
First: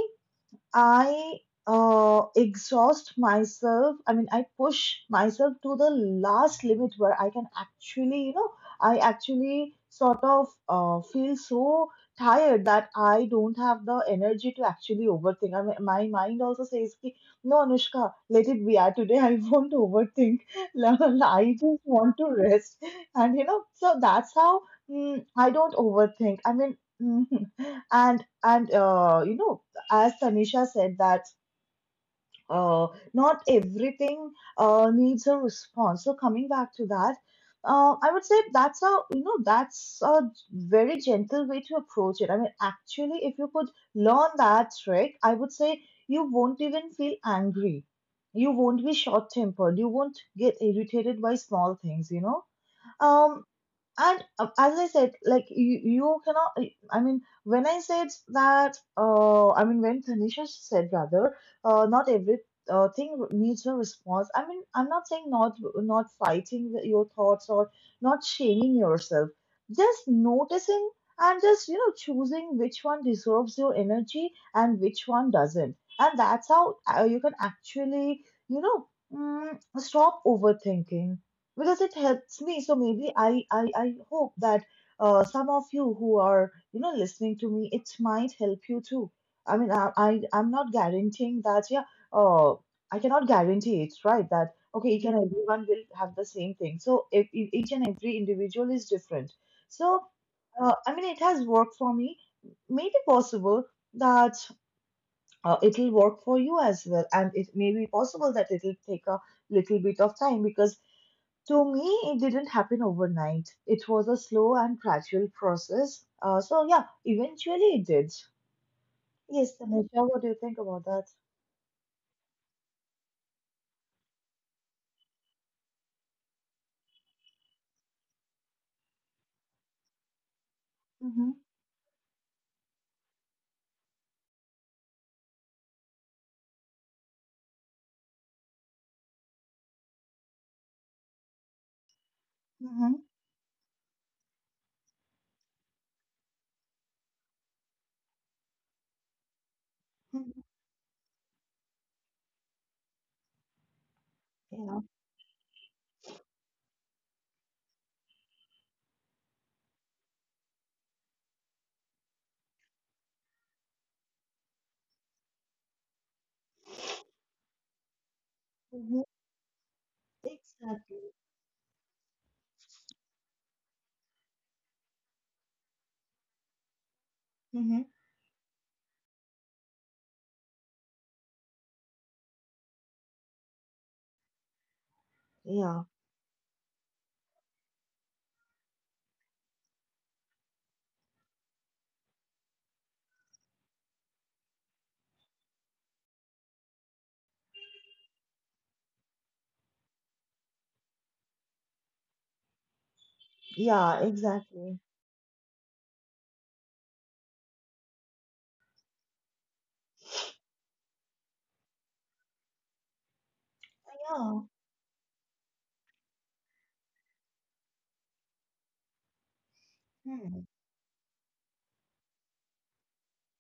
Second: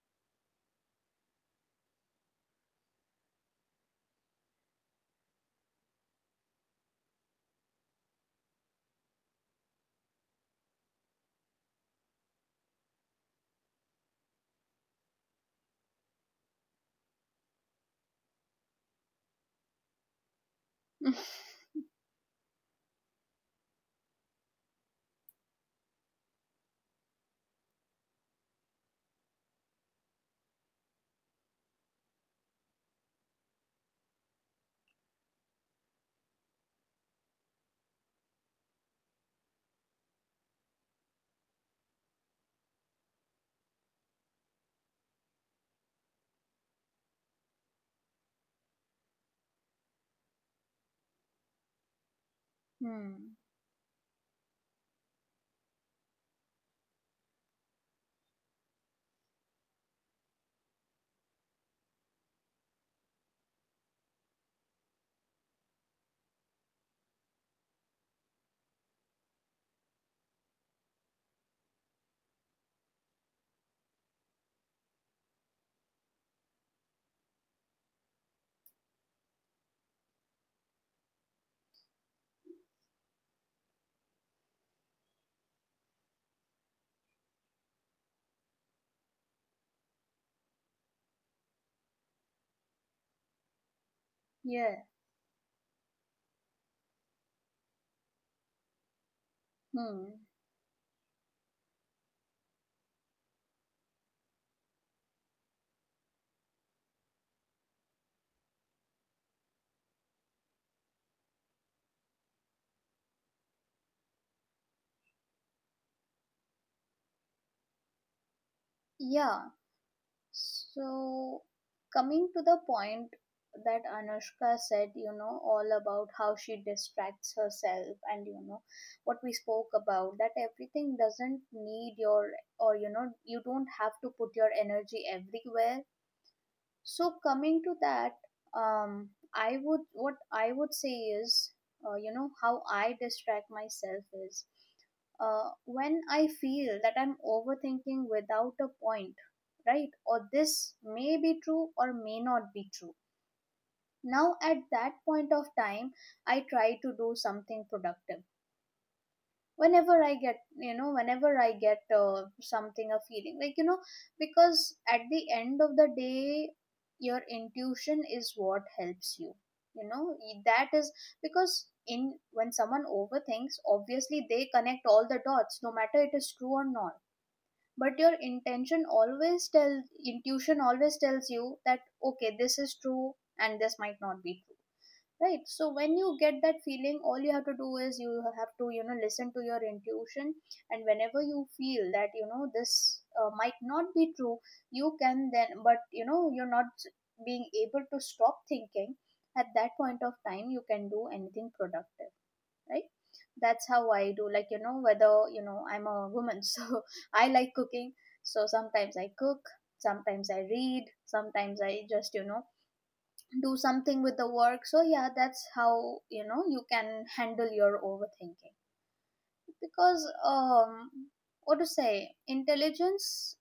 Speaker 1: I exhaust myself. I mean, I push myself to the last limit where I can actually, you know, I actually sort of feel so tired that I don't have the energy to actually overthink. I mean, my mind also says, "Ki, no, Anushka, let it be. Ah, today I won't overthink. I just want to rest." And, you know, so that's how, I don't overthink. I mean, and as Tanisha said, that not everything needs a response. So coming back to that, I would say that's a, that's a very gentle way to approach it. I mean, actually, if you could learn that trick, I would say you won't even feel angry. You won't be short tempered. You won't get irritated by small things, you know.
Speaker 2: Hmm.
Speaker 1: Um, and as I said, like you cannot, I mean when I said that I mean when Tanisha said, rather, not every thing needs a response. I mean, I'm not saying not fighting your thoughts or not shaming yourself, just noticing, and just, you know, choosing which one deserves your energy and which one doesn't. And that's how you can actually, you know, stop overthinking, because it helps me. So maybe I hope that some of you who are, you know, listening to me, it might help you too. I mean, I'm not guaranteeing that. Yeah, uh, I cannot guarantee, it's right, that
Speaker 2: Yeah.
Speaker 1: okay, each and everyone will have the same thing. So, if each and every individual is different. So
Speaker 2: Hmm.
Speaker 1: I mean, it has worked for me. Maybe possible that it'll work for you as well, and it may be possible that it'll take a little bit of time, because to me, it didn't happen overnight. It was a slow and gradual process. So yeah, eventually it did.
Speaker 2: Yeah,
Speaker 1: Yes, Tanisha, what do you think about that?
Speaker 2: so coming to the point that Anushka said, you know, all about how she distracts herself and, you know, what we spoke about, that everything
Speaker 1: Mm-hmm.
Speaker 2: doesn't need your, or, you know, you don't have to put your energy everywhere. So coming to that, I would, what I would say is, you know, how I
Speaker 1: Mm-hmm.
Speaker 2: distract myself is when I feel that I'm overthinking without a point, right? Or
Speaker 1: Hmm.
Speaker 2: this may be true or may not be true. Now, at
Speaker 1: Yeah.
Speaker 2: that point of time, I try to do something productive. Whenever I get, you know, whenever I get something, a feeling like, you know, because at the end of the day, your intuition is what
Speaker 1: Hmm.
Speaker 2: helps you. You know, that is
Speaker 1: Exactly.
Speaker 2: because in when someone overthinks, obviously they connect all the dots, no matter it is true or not,
Speaker 1: Mm-hmm.
Speaker 2: but your intention always tells, intuition always tells you that okay, this is true and this might not be true, right? So
Speaker 1: Yeah.
Speaker 2: when you get that feeling, all you have to do is you know, listen to your intuition. And whenever you feel that you know this might not be true, you can then, but you know, you're not being able to stop thinking. At that point of time you can do anything productive, right? That's how
Speaker 1: Yeah,
Speaker 2: I do. Like, you know,
Speaker 1: exactly.
Speaker 2: whether you know, I'm a woman so I like cooking. So sometimes I cook, sometimes I read, sometimes I just, you know, do something with the
Speaker 1: Yeah.
Speaker 2: work. So yeah, that's how you know you can handle your overthinking. Because
Speaker 1: Hmm.
Speaker 2: what to say, intelligence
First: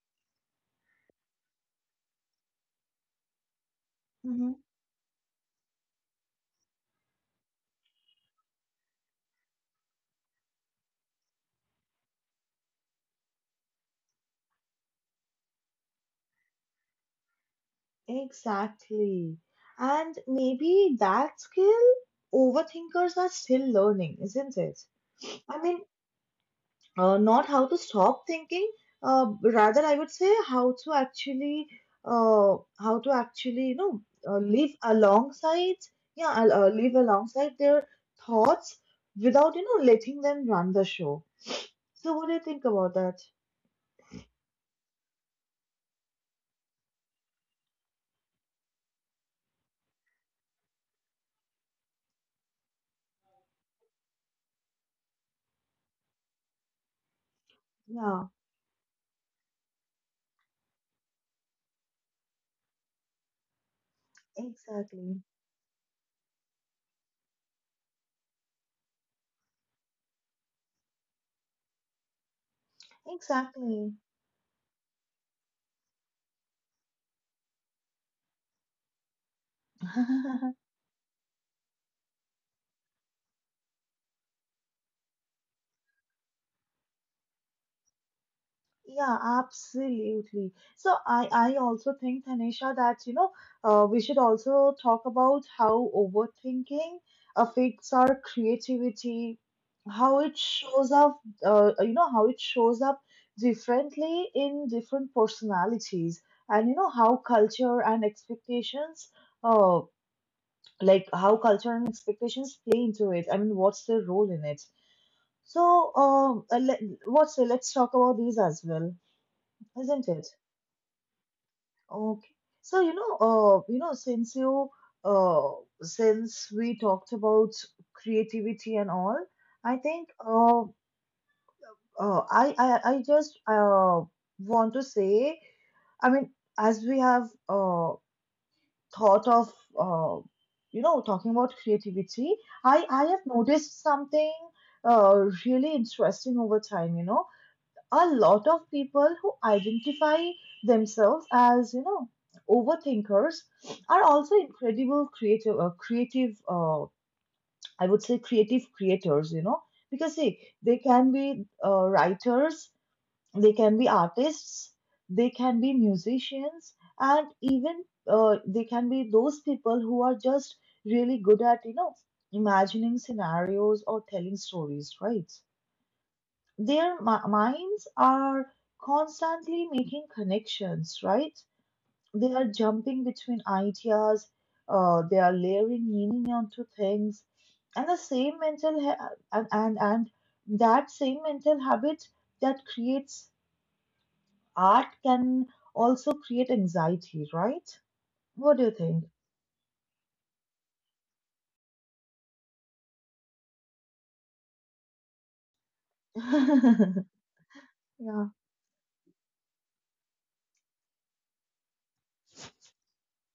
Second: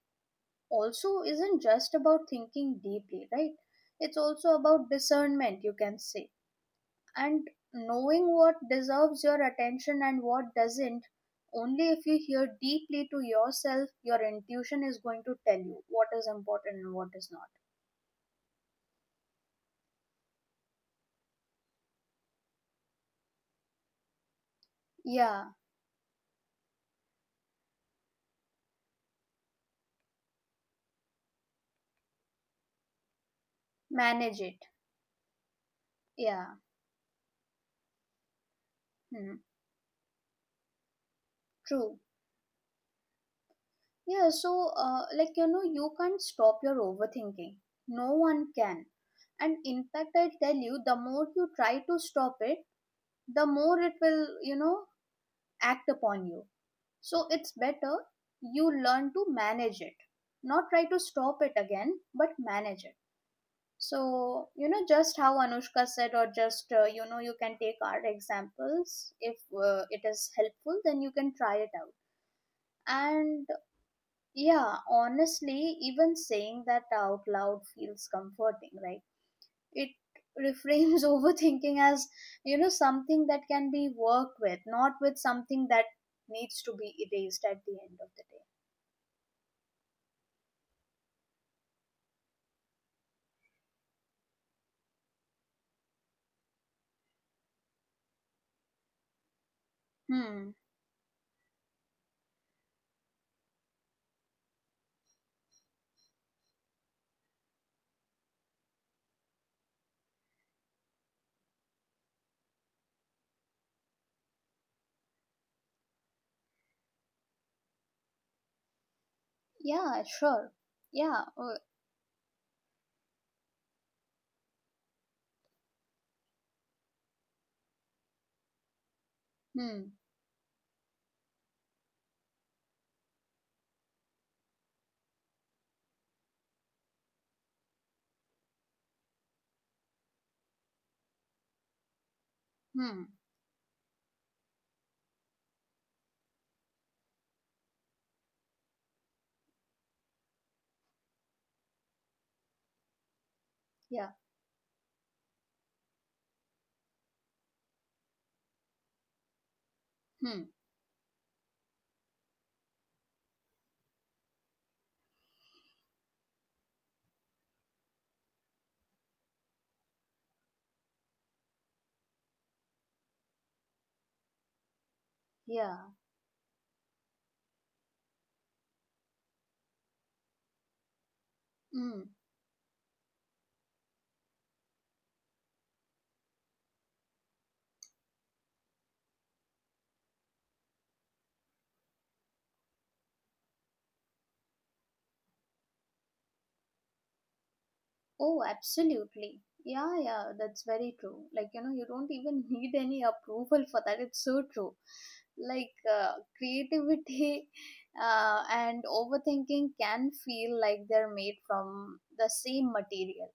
Speaker 2: also isn't just about thinking deeply, right? It's
Speaker 1: Mm-hmm.
Speaker 2: also about discernment, you can say. And knowing what deserves your attention and what doesn't. Only if you hear deeply to yourself, your intuition is going to tell you what is important and what is not.
Speaker 1: Exactly. And maybe that skill overthinkers are still learning, isn't it?
Speaker 2: Yeah,
Speaker 1: I mean, not how to stop thinking, uh, rather I would say how to actually, uh, how to actually you know
Speaker 2: manage it.
Speaker 1: live alongside. Yeah.
Speaker 2: Yeah.
Speaker 1: Live alongside their thoughts
Speaker 2: Hmm.
Speaker 1: without letting them run the show.
Speaker 2: True.
Speaker 1: So what do you think about that?
Speaker 2: Yeah, so like you know, you can't stop your overthinking, no one can. And in fact, I tell you, the more you try to stop it, the more it will, you know, act upon you. So it's better
Speaker 1: Yeah,
Speaker 2: you learn to manage it, not try to stop it again, but manage it. So, you know,
Speaker 1: exactly,
Speaker 2: just how Anushka said, or just, you know, you can take our examples. If it is helpful, then you can try it out. And
Speaker 1: exactly.
Speaker 2: yeah, honestly, even saying that out loud feels comforting, right? It reframes overthinking as, you know, something that can be worked with, not with something that needs to be erased at the end of the
Speaker 1: Yeah, absolutely. So I also think, Tanisha, that we should also talk about how overthinking affects our creativity,
Speaker 2: day.
Speaker 1: how it
Speaker 2: Hmm.
Speaker 1: shows up, how it shows up differently in different personalities, and you know how culture and expectations, uh, how culture and expectations play into it. I mean, what's their role in it? So, let's talk about these as well,
Speaker 2: Yeah,
Speaker 1: isn't it?
Speaker 2: sure. Yeah.
Speaker 1: Okay. So, uh, since we talked about creativity and all, I
Speaker 2: Hmm.
Speaker 1: think, I just, want to say, I mean, as we have, uh, thought of, uh, talking about creativity, I
Speaker 2: Hmm.
Speaker 1: have noticed something, really interesting over time, a lot of people who identify themselves as overthinkers are
Speaker 2: Yeah.
Speaker 1: also incredible creative creative uh, I would say creative creators, because see,
Speaker 2: Hmm.
Speaker 1: they can be, writers, they can be artists, they can be musicians, and even, they can be those people who are just really good at imagining scenarios or telling stories, right?
Speaker 2: Yeah.
Speaker 1: Their minds are constantly making connections, right?
Speaker 2: Hmm.
Speaker 1: They are jumping between ideas, they are layering meaning onto things, and the same mental ha- and that same mental habit that creates art can also create anxiety, right?
Speaker 2: Oh,
Speaker 1: What do you think?
Speaker 2: absolutely. Yeah, yeah, that's very true. Like, you know, you don't even need any approval for that. It's so true. Like, creativity
Speaker 1: Yeah.
Speaker 2: and overthinking can feel like they're made from the same material.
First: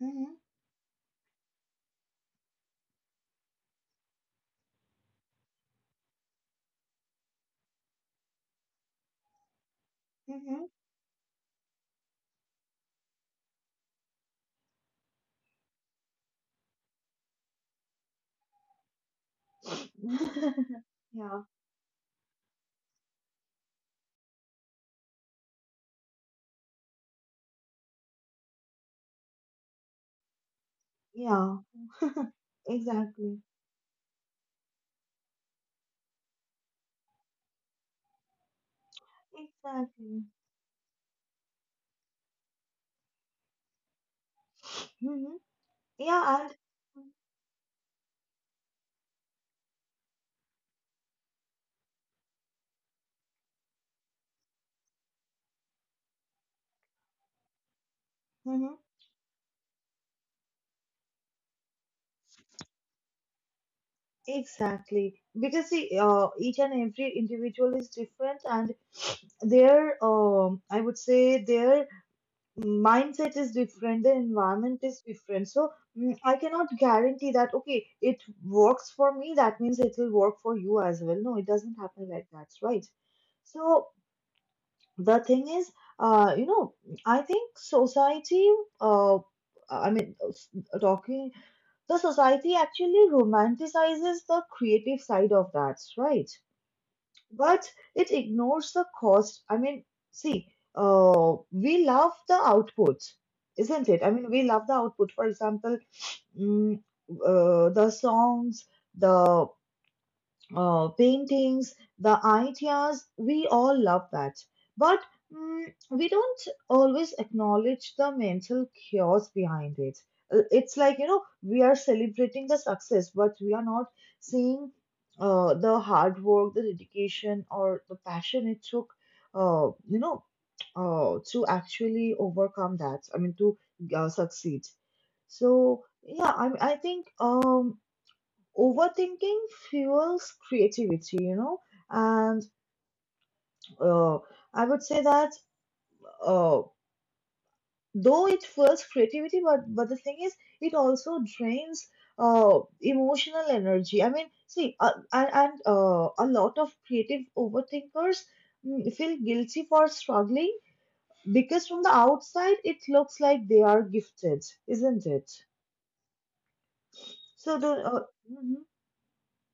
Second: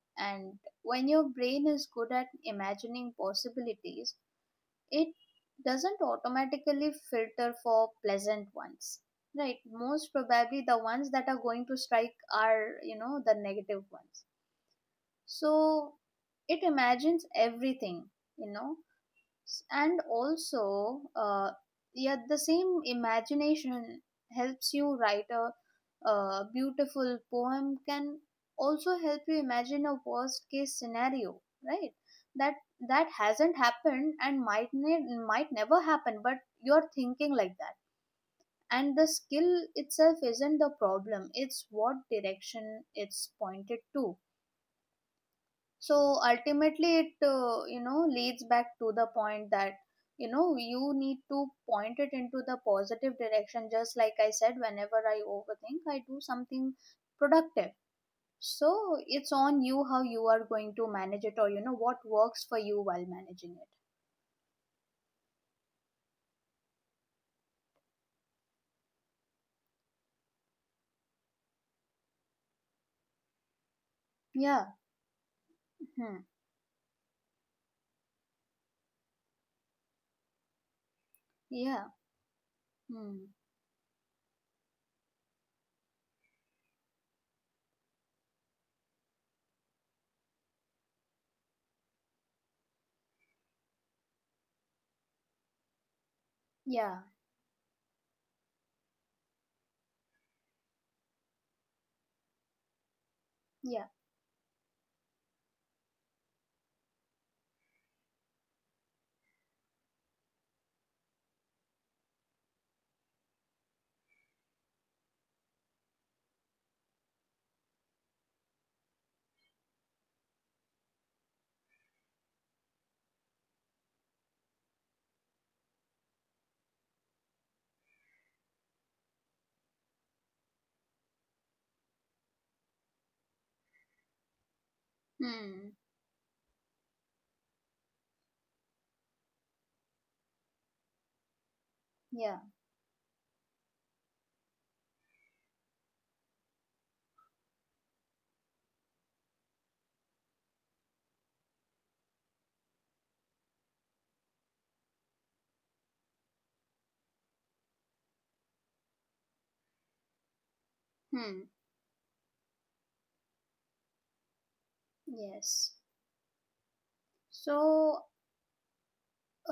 Speaker 1: Mm-hmm.
Speaker 2: And when your brain is good at imagining possibilities, it doesn't automatically filter for pleasant ones. Right, most probably
Speaker 1: Mm-hmm.
Speaker 2: the ones that are going to strike are, you know, the negative ones. So it imagines everything, you know. And also
Speaker 1: Yeah,
Speaker 2: yet the same imagination helps you write a beautiful poem, can also help you imagine a worst case scenario,
Speaker 1: yeah,
Speaker 2: right? That, that
Speaker 1: exactly.
Speaker 2: hasn't happened and might might never happen, but you're thinking like that. And the skill itself
Speaker 1: Exactly.
Speaker 2: isn't the problem, it's what direction it's pointed to.
Speaker 1: Hmm.
Speaker 2: So
Speaker 1: Yeah, and
Speaker 2: ultimately it you know, leads back to the point that, you know, you need to point it into the positive direction. Just like I said, whenever I overthink, I do something productive.
Speaker 1: mhm.
Speaker 2: So it's on you how you are going to manage it, or you know, what works for you while managing it.
Speaker 1: Exactly, because see, each and every individual is different, and their I would say their mindset is different, their
Speaker 2: Yeah.
Speaker 1: environment is different. So,
Speaker 2: Hmm.
Speaker 1: I cannot guarantee that okay, it works for me. That means it will work for you as well. No, it doesn't
Speaker 2: Yeah.
Speaker 1: happen like that, right?
Speaker 2: Hmm.
Speaker 1: So the thing is, uh, you know, I think society, uh, I mean, s- talking the society actually romanticizes the creative side of that, right?
Speaker 2: Yeah.
Speaker 1: But it ignores the cost. I mean, see, we love the output,
Speaker 2: Yeah.
Speaker 1: isn't it? I mean, we love the output. For example, mm, the songs, the, paintings, the ideas, we all love that. But, mm, we don't always acknowledge the mental chaos behind it. It's like, you know, we are celebrating the success, but we are not seeing, the hard work, the dedication, or the passion it took, uh, you know, to actually overcome that. I mean, to, succeed.
Speaker 2: Hmm.
Speaker 1: So, yeah, I think. Overthinking fuels creativity, you know,
Speaker 2: Yeah.
Speaker 1: and, uh, I would say that, uh, though it fuels creativity, but the thing is, it also drains, emotional energy. I mean, see, and a lot of creative overthinkers, feel guilty for struggling
Speaker 2: Hmm.
Speaker 1: because from the outside it looks like they are gifted, isn't it?
Speaker 2: Yes.
Speaker 1: So the,
Speaker 2: So
Speaker 1: mhm,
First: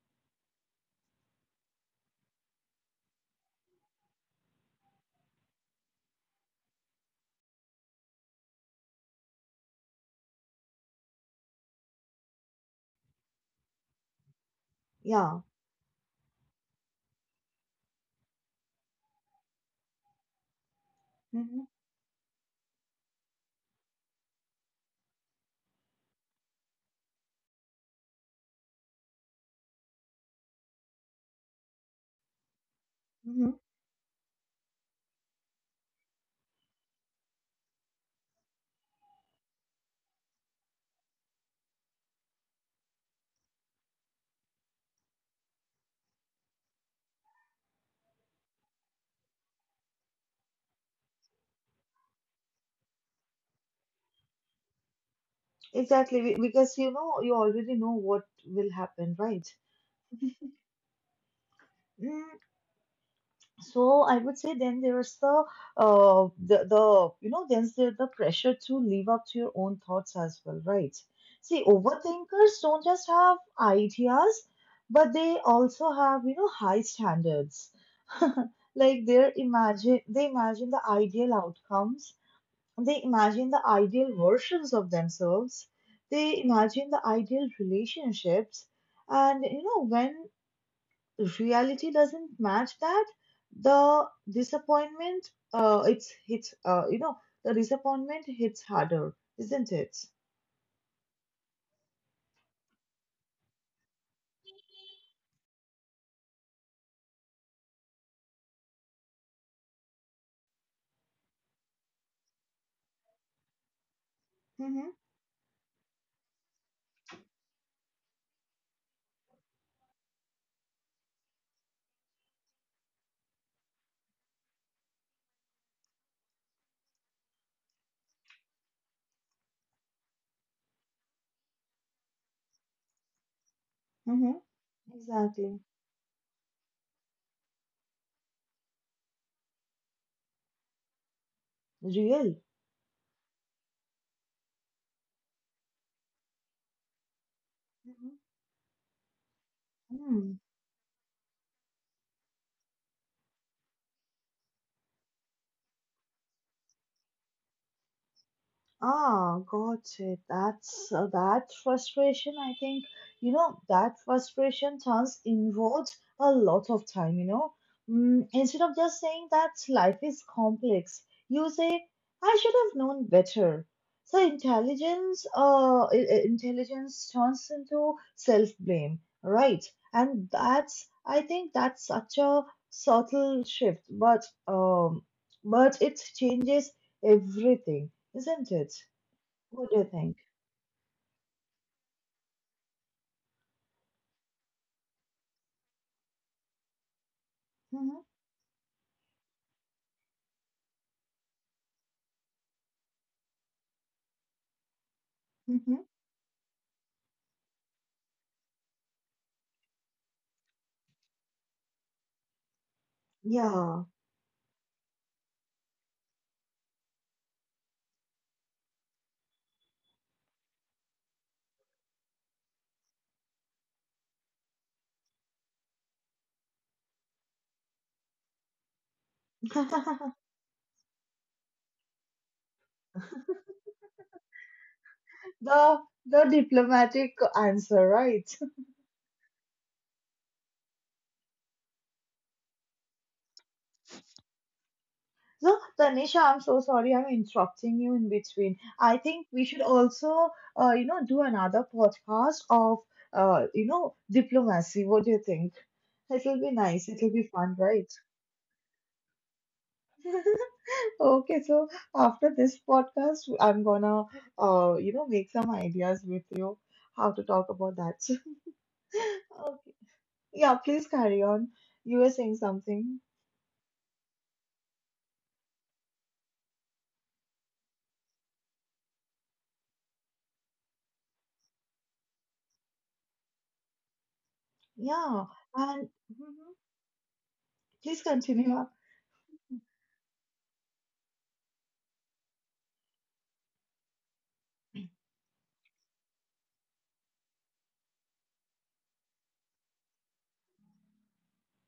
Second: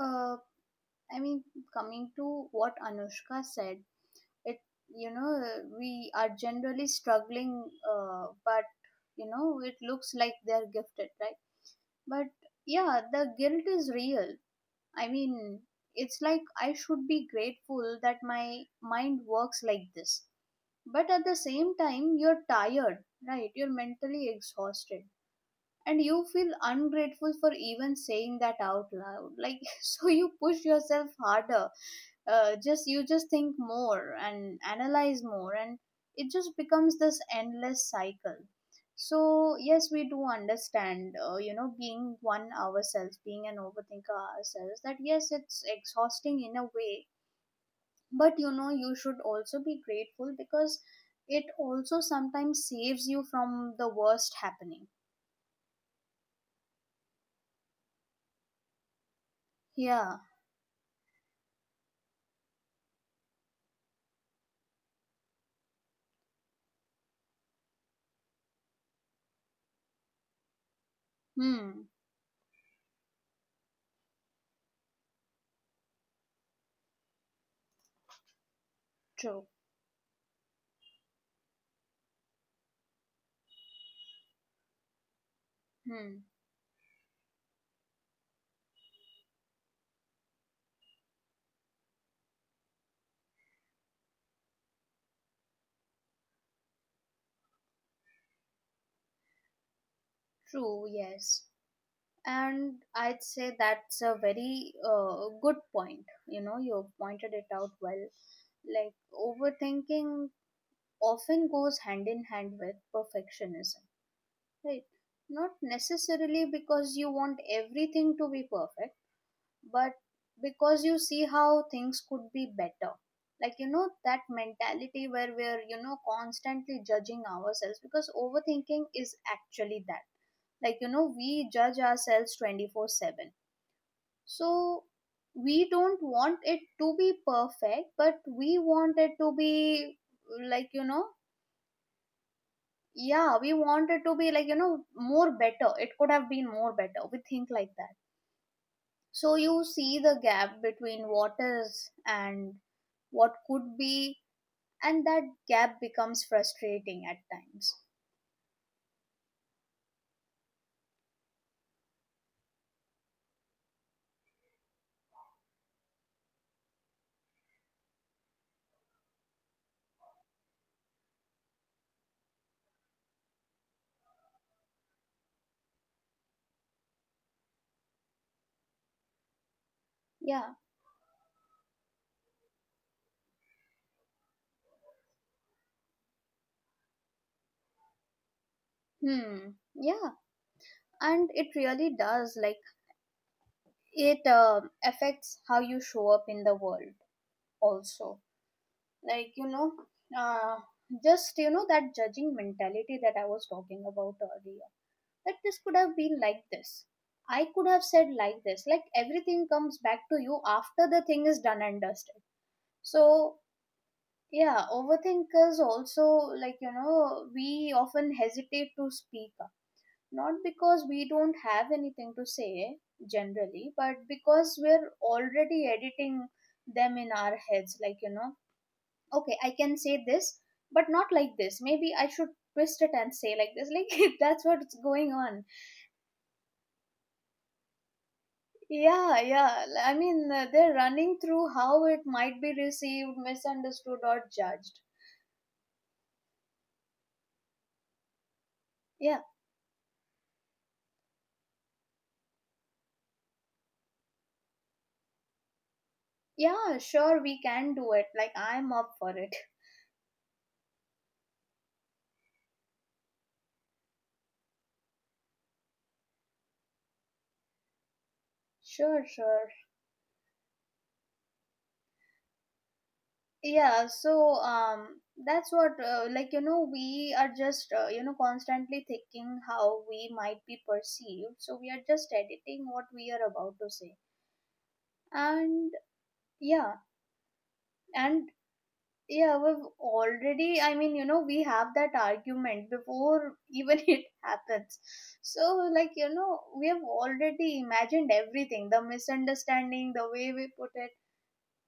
Speaker 2: uh, I mean, coming to what Anushka said, it, you know, we are generally struggling, but you know, it looks like they're gifted, right? But yeah, the guilt is real. I mean,
Speaker 1: yeah.
Speaker 2: it's like I should be grateful that my mind works like this, but at the
Speaker 1: Mhm.
Speaker 2: same time you're tired, right? You're mentally exhausted, and you feel ungrateful for even saying that out loud, like so you push yourself harder. Just you just think more and analyze more, and it just becomes this endless cycle. So yes, we do understand, you know, being one ourselves, being an overthinker ourselves, that yes, it's exhausting in a way. But you know, you should also be grateful, because it also sometimes saves you from the worst happening.
Speaker 1: Exactly, because you know, you already know what will happen, right?
Speaker 2: Yeah.
Speaker 1: Mm, so I would say, then there's the pressure to live up to your own thoughts as well, right? See,
Speaker 2: Hmm.
Speaker 1: overthinkers don't just have ideas, but they also have, you know, high standards. Like
Speaker 2: True.
Speaker 1: they imagine the ideal outcomes. They imagine the ideal versions of themselves.
Speaker 2: Hmm.
Speaker 1: They imagine the ideal relationships. And you know, when reality doesn't match that, the disappointment uh, it's hits uh, you know, the disappointment hits harder, isn't it?
Speaker 2: True, yes. And I'd say that's a very good point. You know, you pointed it out well. Like, overthinking often goes hand in hand with perfectionism, right?
Speaker 1: Mm-hmm.
Speaker 2: Not necessarily because you want everything to be perfect, but because you see how things could be better. Like, you know, that mentality where we're, you know, constantly judging ourselves, because overthinking is actually that. Like you know, we judge ourselves 24/7.
Speaker 1: Mm-hmm.
Speaker 2: So
Speaker 1: Exactly.
Speaker 2: we don't want it to be perfect, but we want it to be, like, you know,
Speaker 1: Real.
Speaker 2: yeah, we want it to be like, you know, more better, it could have been more better, we think like that.
Speaker 1: Mm-hmm.
Speaker 2: So you see the
Speaker 1: Hmm.
Speaker 2: gap between what is and what could be, and that gap becomes frustrating at times.
Speaker 1: Ah, got it. That's, that frustration. I think you know that frustration turns inwards a lot of time. You know, instead of just saying that life is complex, you say, "I should have known better." So intelligence, intelligence turns into self-blame, right? And
Speaker 2: Yeah.
Speaker 1: that's I think that's such a subtle shift, but, but it changes everything, isn't it?
Speaker 2: Hmm.
Speaker 1: What do you
Speaker 2: Yeah.
Speaker 1: think?
Speaker 2: And it really does. Like, it affects how you show up in the world,
Speaker 1: Hmm.
Speaker 2: also. Like, you know, uh, just, you know, that judging mentality that I was talking about earlier. That this
Speaker 1: Hmm.
Speaker 2: could have been like this. I could have said like this. Like, everything comes back to you after the thing is done and dusted. So,
Speaker 1: Yeah.
Speaker 2: yeah, overthinkers also, like, you know, we often hesitate to speak up. Not because we don't have anything to say generally, but because we're already editing them in our heads. Like, you know, okay, I can say this, but not like this. Maybe I should twist it and say like this. Like, that's what's going on.
Speaker 1: the the diplomatic answer, right?
Speaker 2: Yeah, yeah. I mean, they're running through how it might be received, misunderstood, or judged.
Speaker 1: So, Tanisha, I'm so sorry I'm interrupting you in between. I
Speaker 2: Yeah.
Speaker 1: think we should also, you know, do another podcast of, you know, diplomacy. What do you think? It will be
Speaker 2: Yeah,
Speaker 1: nice. It will
Speaker 2: sure,
Speaker 1: be
Speaker 2: we
Speaker 1: fun,
Speaker 2: can do
Speaker 1: right?
Speaker 2: it. Like, I'm up for it.
Speaker 1: Okay, so after this podcast, I'm gonna, you know, make some ideas with you how to talk about that.
Speaker 2: Sure, sure.
Speaker 1: Okay. Yeah, please carry on. You were saying something.
Speaker 2: Yeah, so that's what, like, you know, we are just, you know, constantly thinking how we might be perceived. So we are just editing what we are about to say.
Speaker 1: Yeah,
Speaker 2: And
Speaker 1: and mhm.
Speaker 2: yeah,
Speaker 1: Please
Speaker 2: and
Speaker 1: continue on.
Speaker 2: yeah, we've already, I mean, you know, we have that argument before even it happens. So, like, you know, we have already imagined everything, the misunderstanding, the way we put it.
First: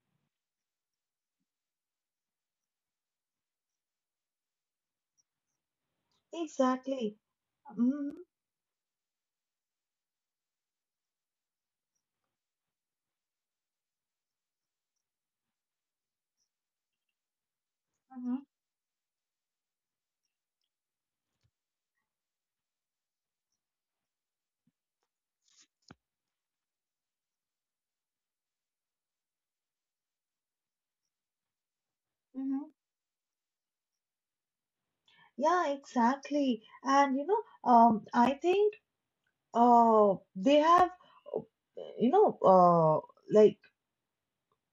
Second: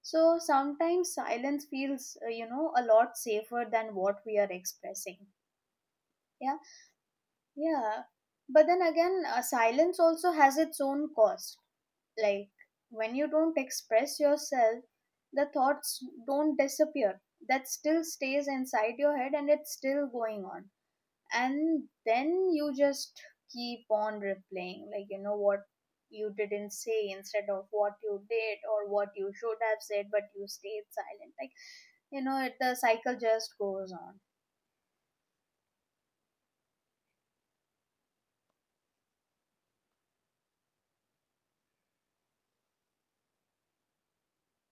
Speaker 2: So sometimes silence feels, you know, a lot safer than what we are expressing. Yeah,
Speaker 1: Exactly.
Speaker 2: yeah.
Speaker 1: Hmm.
Speaker 2: But then again, silence also has its own cost. Like when you don't express yourself, the thoughts don't disappear. That still
Speaker 1: Hmm.
Speaker 2: stays inside your head and it's still going on. And then you just keep on replaying, like, you know, what you didn't say instead of what you did or what you should have said, but you stayed silent. Like, you know, it,
Speaker 1: Hmm.
Speaker 2: the cycle just goes on.
Speaker 1: Yeah, exactly. And you know, I think, they have, uh, you know, like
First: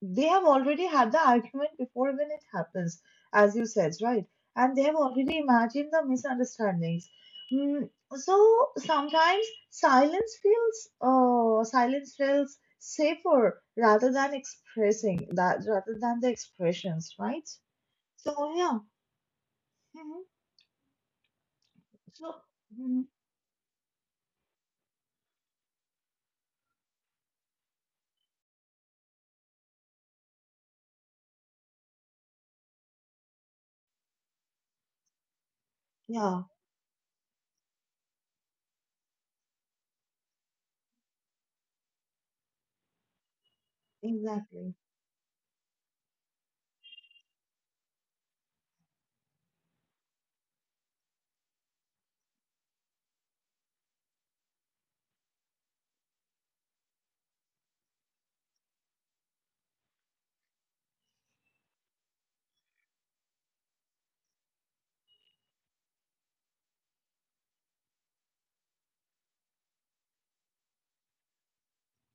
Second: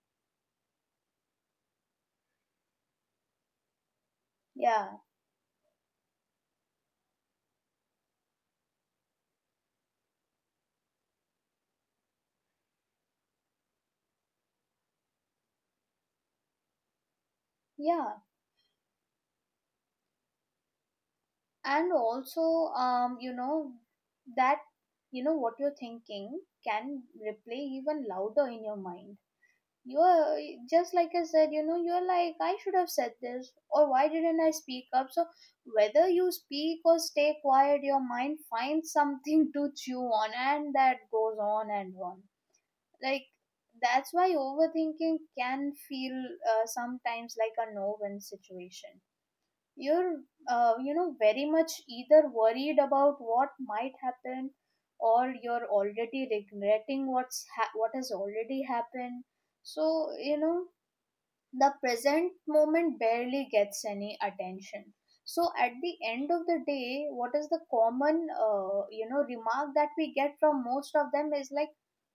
Speaker 1: they have already had the argument before even it happens, as you said, right? And they have
Speaker 2: Yeah.
Speaker 1: already imagined the misunderstandings. Mm, so sometimes silence feels safer rather than expressing that, rather than the expressions, right?
Speaker 2: Yeah.
Speaker 1: So, yeah. Mhm.
Speaker 2: And
Speaker 1: So
Speaker 2: also
Speaker 1: mhm,
Speaker 2: you know, that, you know, what you're thinking can replay even louder in your mind. You're, just like I said, you know, you're like, I should have said this, or why didn't I speak up? So whether you
Speaker 1: yeah,
Speaker 2: speak or stay quiet, your mind finds something to chew on, and that goes on and on. Like, that's why
Speaker 1: exactly.
Speaker 2: overthinking can feel sometimes like a no-win situation. You're you know, very much either worried about what might happen, or you're already regretting what's what has already happened. So you know, the present moment barely gets any attention. So at the end of the day, what is the common you know, remark that we get from most of them is like,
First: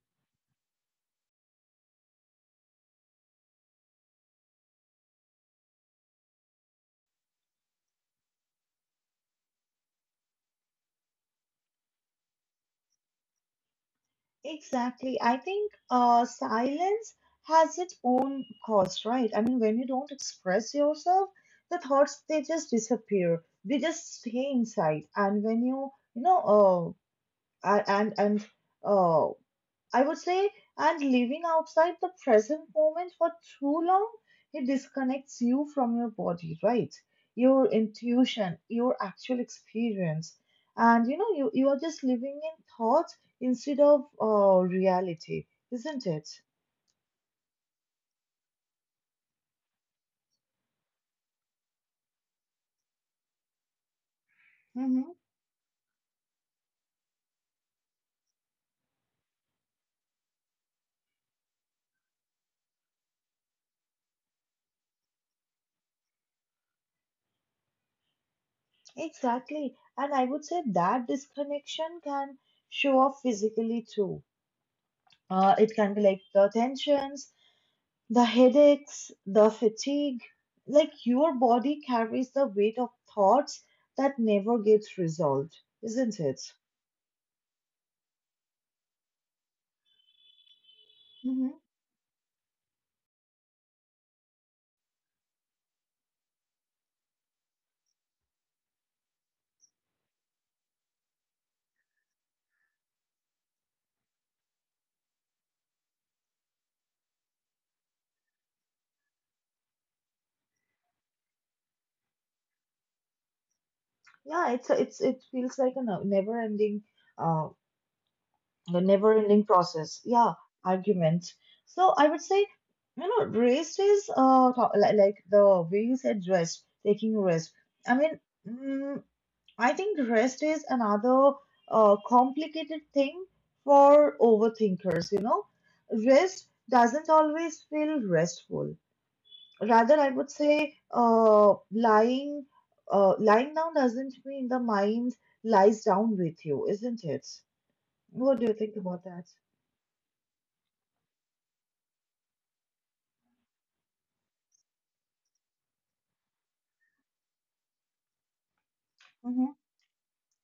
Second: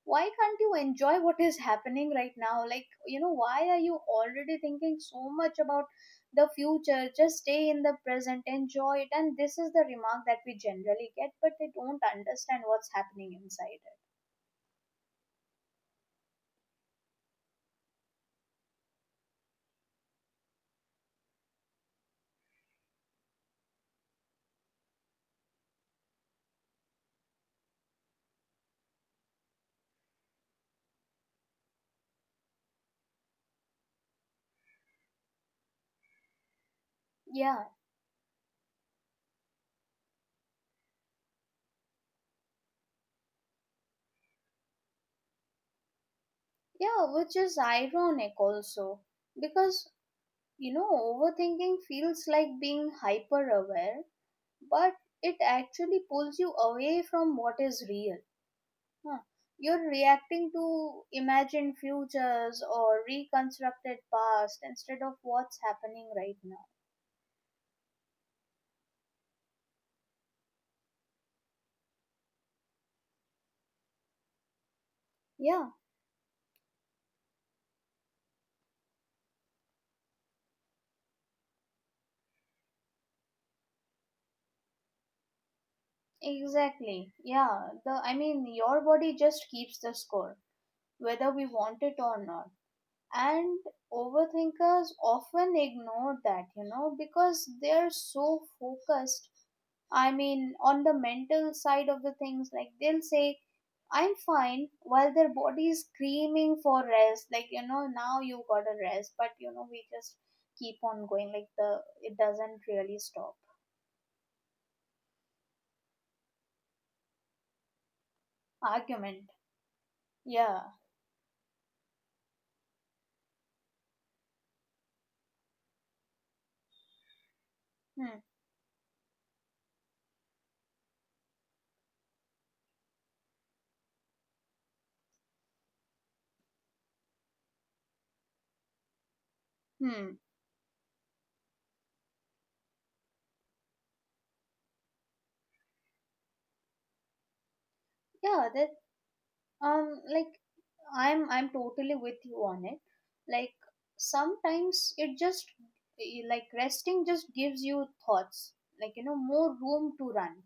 Speaker 2: why can't you enjoy what is happening right now? Like, you know, why are you already thinking so much about the future? Just stay in the present, enjoy it. And this is the remark that we generally get, but they don't understand what's happening inside it.
Speaker 1: Exactly. I think, silence has its own cost, right? I mean, when you don't express yourself, the thoughts they just disappear. They just stay inside, and when you know, a- and uh, I would say, and living outside the present moment for too long, it disconnects you from your body, right?
Speaker 2: Yeah.
Speaker 1: Your intuition, your actual experience. And you know, you are just living in thought instead of, reality, isn't it?
Speaker 2: Yeah, which is ironic also, because you know, overthinking feels like being hyper aware, but
Speaker 1: Hmm.
Speaker 2: it actually pulls you away from what is real. Huh. You're reacting to imagined futures or reconstructed past instead of what's happening right now.
Speaker 1: Exactly. And I would say that disconnection can show up physically too.
Speaker 2: Yeah,
Speaker 1: It can be like the tensions, the headaches, the fatigue. Like your body carries the weight of thoughts that never gets resolved, isn't it?
Speaker 2: exactly. Yeah, the, I mean, your body just keeps the score, whether we
Speaker 1: Hmm.
Speaker 2: want it or not. And overthinkers often ignore that, you know, because they're so focused, I mean, on the mental side of the things. Like they'll say I'm fine while their body is screaming for rest. Like, you know, now you gotta rest, but you know, we just keep on going, like the, it doesn't really stop.
Speaker 1: Yeah, it feels like a no, never-ending, uh, a
Speaker 2: Argument.
Speaker 1: never-ending process. Yeah,
Speaker 2: Yeah.
Speaker 1: argument. So I would say, you know, rest is, like the way you said rest, taking rest. I mean,
Speaker 2: Hmm.
Speaker 1: mm, I think rest is another, complicated thing for overthinkers, you know. Rest doesn't always feel restful. Rather, I
Speaker 2: Hmm.
Speaker 1: would say, lying down doesn't mean the mind lies down with you, isn't it? What do
Speaker 2: Yeah,
Speaker 1: you
Speaker 2: that
Speaker 1: think about that?
Speaker 2: like, I'm totally with you on it. Like sometimes it just like, resting just gives you thoughts, like you know, more
Speaker 1: Mm-hmm.
Speaker 2: room to run.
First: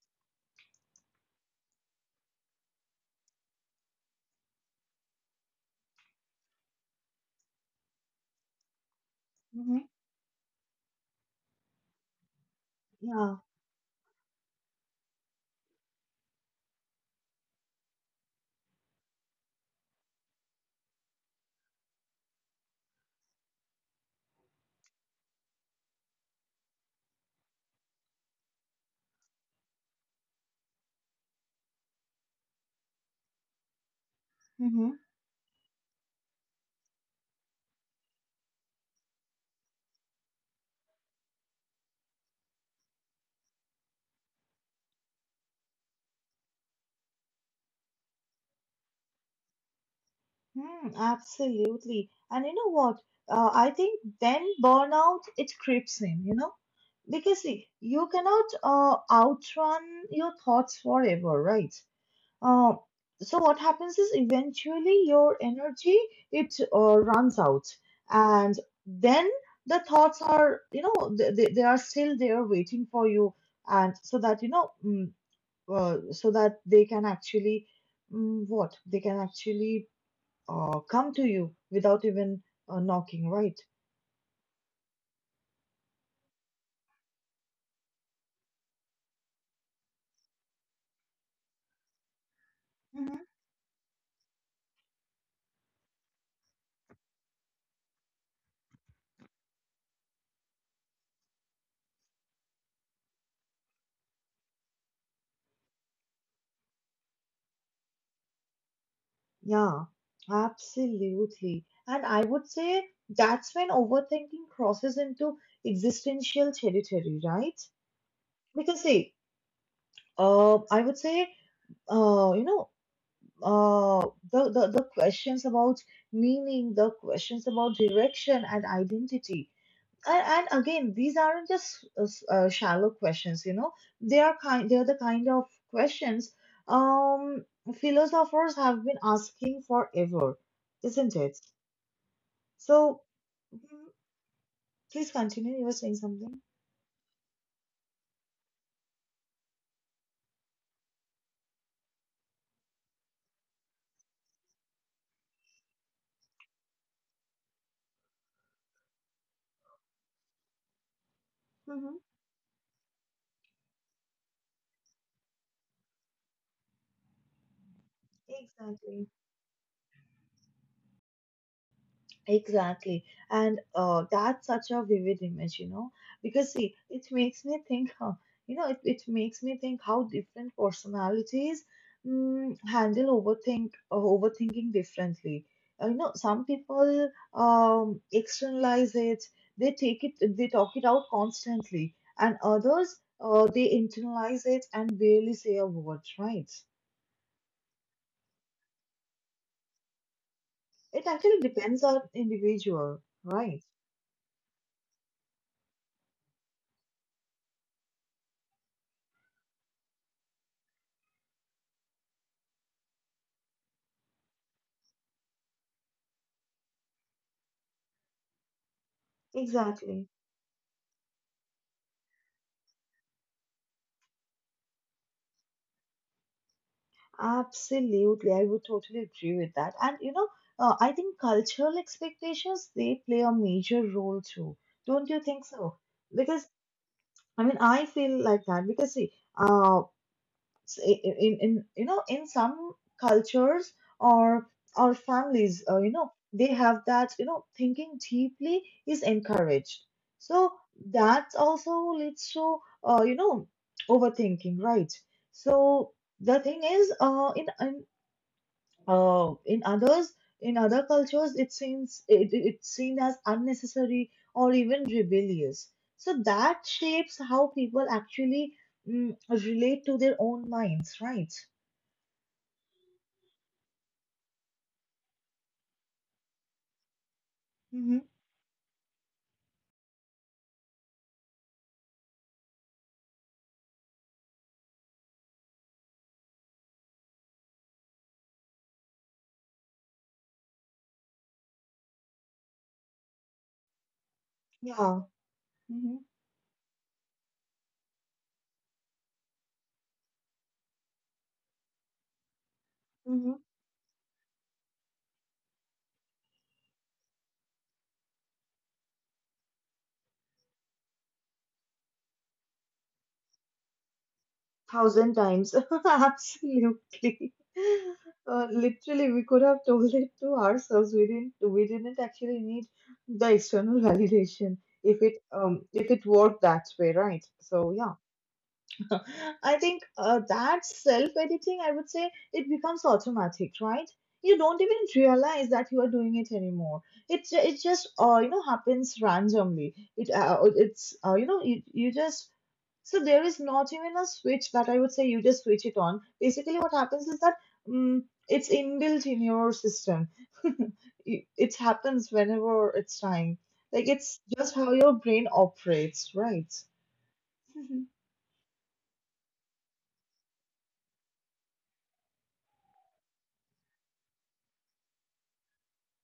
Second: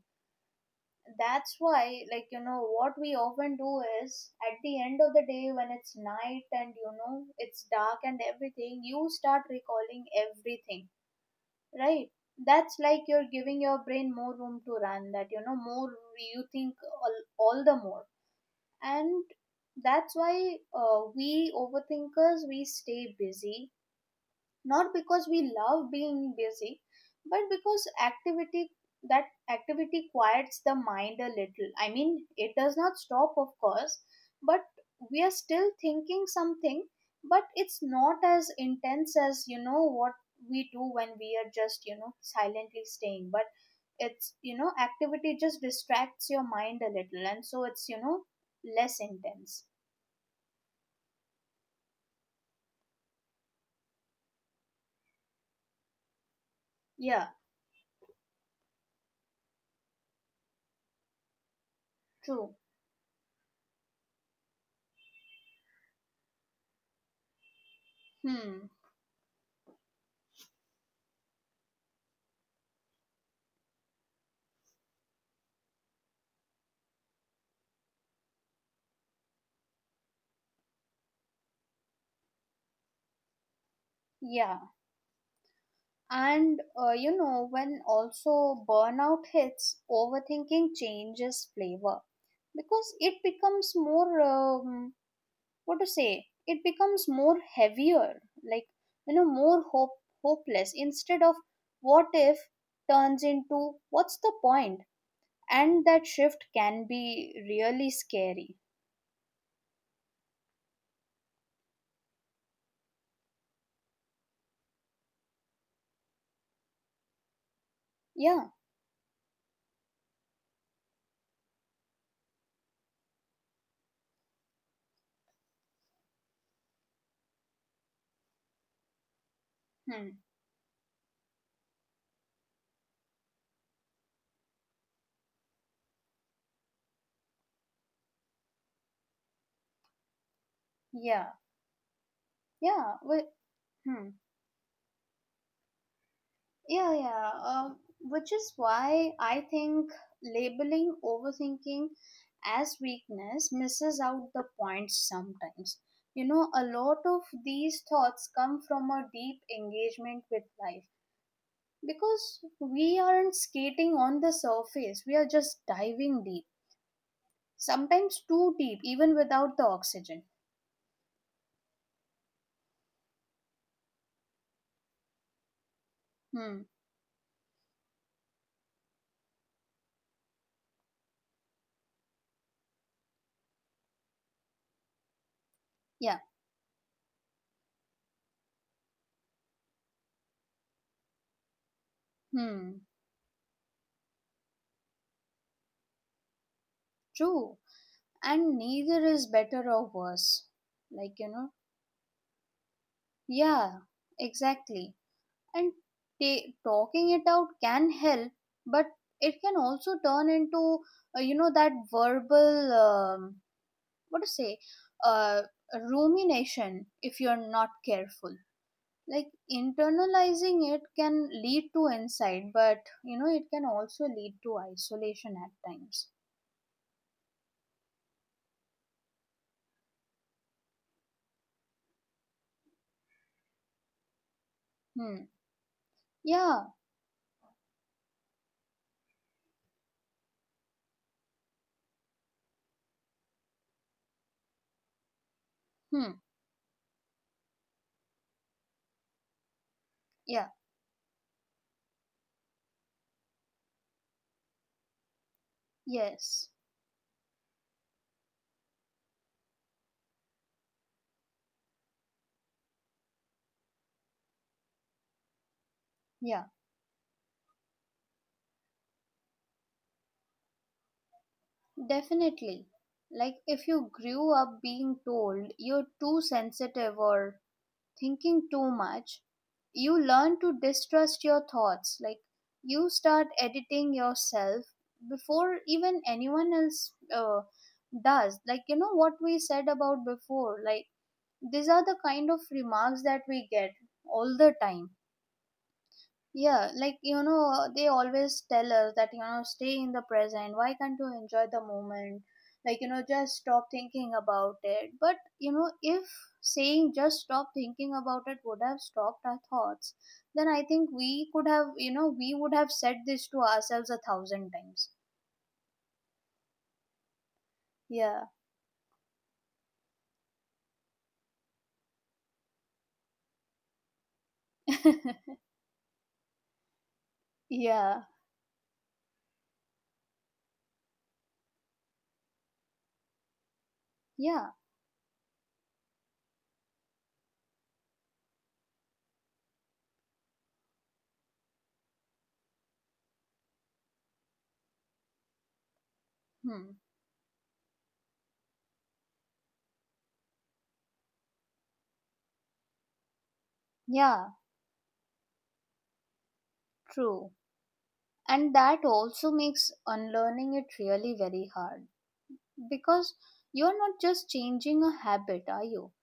Speaker 2: That's why, like you know, what we often do is at the end of the day when it's night and you know, it's dark and everything, you start
Speaker 1: Mm-hmm.
Speaker 2: recalling everything, right? That's like you're giving your brain more room to run. That you know, more you think all, all the more. And that's why we overthinkers, we stay busy, not because we love being busy, but because activity, that activity quiets the mind a little. I mean, it does not stop, of course, but
Speaker 1: Yeah.
Speaker 2: we are still thinking something, but it's not as intense as, you know, what we do when we are just, you know, silently staying. But it's, you know, activity just distracts your mind a little, and so it's, you know, less intense.
Speaker 1: Hmm, absolutely. And you know what? I think then burnout it creeps in, you know,
Speaker 2: Yeah,
Speaker 1: because see, you cannot, outrun your thoughts forever, right?
Speaker 2: true.
Speaker 1: Uh, so what happens is eventually your energy it, runs out, and
Speaker 2: Hmm.
Speaker 1: then the thoughts are, you know, they are still there waiting for you, and so that you know, so that they can actually, mm, what they can actually come to you without even, knocking, right?
Speaker 2: Yeah. And you know, when also burnout hits, overthinking changes flavor, because
Speaker 1: Mhm.
Speaker 2: it becomes more, what to say, it becomes more heavier, like, you know, more hopeless instead of what if, turns into what's the point? And that shift can be really scary.
Speaker 1: Yeah, absolutely. And I would say that's when overthinking crosses into existential territory, right?
Speaker 2: Yeah.
Speaker 1: Because see, I would say, you know, uh, the, questions about meaning, the questions about direction and identity,
Speaker 2: Hmm.
Speaker 1: and, again these aren't just, shallow questions, you know, they are the kind of questions, um philosophers have been asking forever, isn't
Speaker 2: Yeah.
Speaker 1: it?
Speaker 2: Yeah.
Speaker 1: So
Speaker 2: Well,
Speaker 1: mhm,
Speaker 2: hmm.
Speaker 1: please continue you were saying something.
Speaker 2: Yeah, yeah. Which is why I think labeling overthinking as weakness misses out the point sometimes. You know, a lot of these thoughts come from a deep engagement with life,
Speaker 1: Hmm.
Speaker 2: because we aren't skating on the surface, we are just diving deep, sometimes too deep,
Speaker 1: Exactly.
Speaker 2: even without the oxygen.
Speaker 1: Exactly. And, that's such a vivid image, you know, because
Speaker 2: Hmm,
Speaker 1: see, it makes me think, huh, you know, it makes me think how different personalities, handle overthinking differently. You know,
Speaker 2: yeah,
Speaker 1: some people, externalize it, they talk it out constantly, and
Speaker 2: hmm,
Speaker 1: others, they internalize it and barely say a word, right?
Speaker 2: true. And neither is better or worse.
Speaker 1: It
Speaker 2: Like,
Speaker 1: actually depends on individual, right?
Speaker 2: yeah, exactly. And ta talking it out can help, but it can also turn into, that verbal, what to say, uh, rumination if you're not careful. Like,
Speaker 1: Exactly.
Speaker 2: internalizing it can lead to insight, but, it can also lead to isolation at times.
Speaker 1: Absolutely, I would totally agree with that. And you know, I think cultural expectations they play a major role too. Don't you
Speaker 2: Hmm.
Speaker 1: think so? Because
Speaker 2: Yeah.
Speaker 1: I mean, I feel like that because see, uh, in some cultures or or families, you know,
Speaker 2: Hmm.
Speaker 1: they have that you know, thinking deeply is encouraged.
Speaker 2: Yeah.
Speaker 1: So that also leads to, you know, overthinking, right? So the
Speaker 2: Yes.
Speaker 1: thing is, in others, in other cultures, it seems it's seen as unnecessary or even rebellious. So
Speaker 2: Yeah.
Speaker 1: that shapes how people actually, relate to their own minds, right?
Speaker 2: Definitely. Like, if you grew up being told you're too sensitive or
Speaker 1: Mm-hmm.
Speaker 2: thinking too much, you learn to distrust your thoughts. Like, you start editing yourself before even anyone else does. Like, you know what we said about before? Like, these are the kind of remarks that we get all the time.
Speaker 1: Yeah. Mm-hmm.
Speaker 2: Yeah, like they always tell us that, stay in the present. Why can't you enjoy the moment? Like,
Speaker 1: Mm-hmm.
Speaker 2: just stop thinking about it. But, if saying just stop thinking about it would have stopped our thoughts, then I think we could have, you know, we would have said this to ourselves a thousand times.
Speaker 1: Thousand times. Absolutely.
Speaker 2: Yeah,
Speaker 1: Literally, we could have told it to ourselves. We didn't. We didn't actually need the external validation if it worked that way, right? So yeah.
Speaker 2: yeah,
Speaker 1: I think, that self editing, I would say, it becomes automatic, right? You
Speaker 2: yeah,
Speaker 1: don't even realize that you are doing it anymore. It it just, you know, happens randomly. It it's you know you, you just so there is not even a switch that I would say you just switch it on. Basically, what
Speaker 2: hmm,
Speaker 1: happens is that it's inbuilt in your system. It happens whenever it's time. Like it's
Speaker 2: yeah,
Speaker 1: just how your brain operates, right?
Speaker 2: true. And that also makes unlearning it really very hard, because you're not just changing a habit, are you?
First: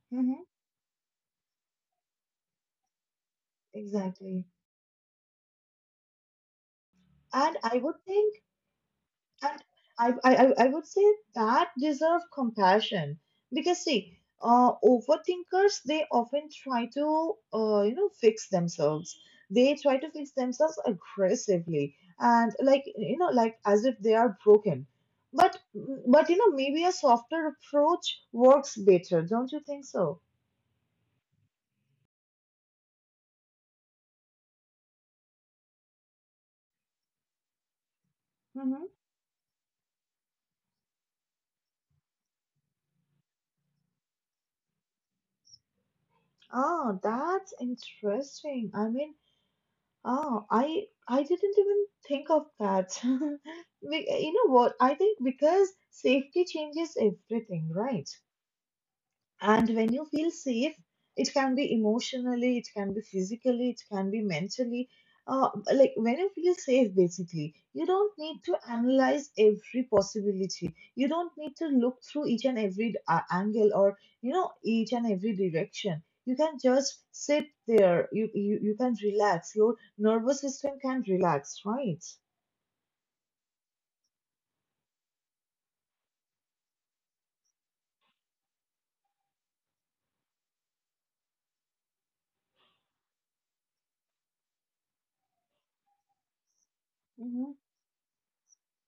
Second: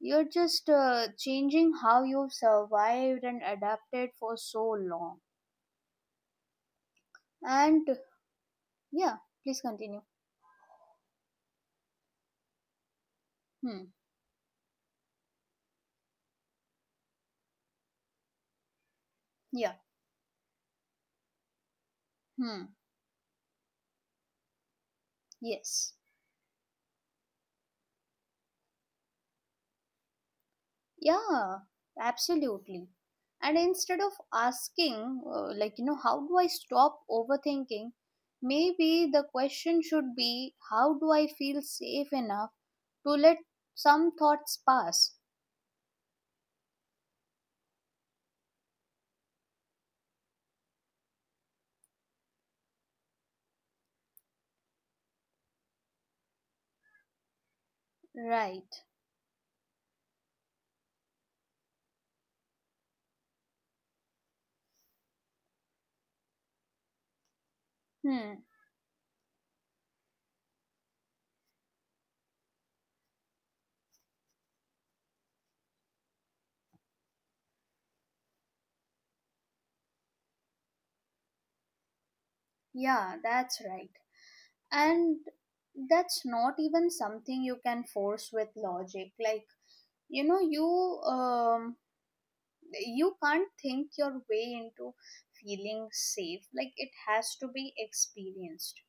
Speaker 2: You're
Speaker 1: Hmm.
Speaker 2: just changing how you've survived and adapted for
Speaker 1: Exactly.
Speaker 2: so long.
Speaker 1: And I
Speaker 2: And,
Speaker 1: would think,
Speaker 2: yeah, please
Speaker 1: and
Speaker 2: continue.
Speaker 1: I would say that deserve compassion because
Speaker 2: Hmm,
Speaker 1: see, overthinkers they often try to fix themselves.
Speaker 2: yeah,
Speaker 1: They try to fix themselves aggressively and
Speaker 2: hmm,
Speaker 1: like you know like as if they are broken. But
Speaker 2: yes,
Speaker 1: but you know maybe a softer approach works better, don't you think so?
Speaker 2: yeah, absolutely. And instead of asking, like, how do I stop overthinking,
Speaker 1: Mm-hmm.
Speaker 2: maybe the question should be, how do I feel safe enough to let some thoughts pass,
Speaker 1: Ah, that's interesting. I mean, oh, I didn't even think of that. You know what? I think because safety changes everything, right?
Speaker 2: right?
Speaker 1: And when you feel safe, it can be emotionally, it can be physically, it can be mentally. Uh, like when you feel safe, basically, you don't
Speaker 2: Hmm.
Speaker 1: need to analyze every possibility. You don't need to look through each and every angle or you know each and every direction. You can just sit there. You can relax. Your nervous system can relax, right?
Speaker 2: Yeah, that's right. And that's not even something you can force with logic. Like, you know, you um you can't think your way into feeling safe. Like, it has to
Speaker 1: Hmm.
Speaker 2: be experienced,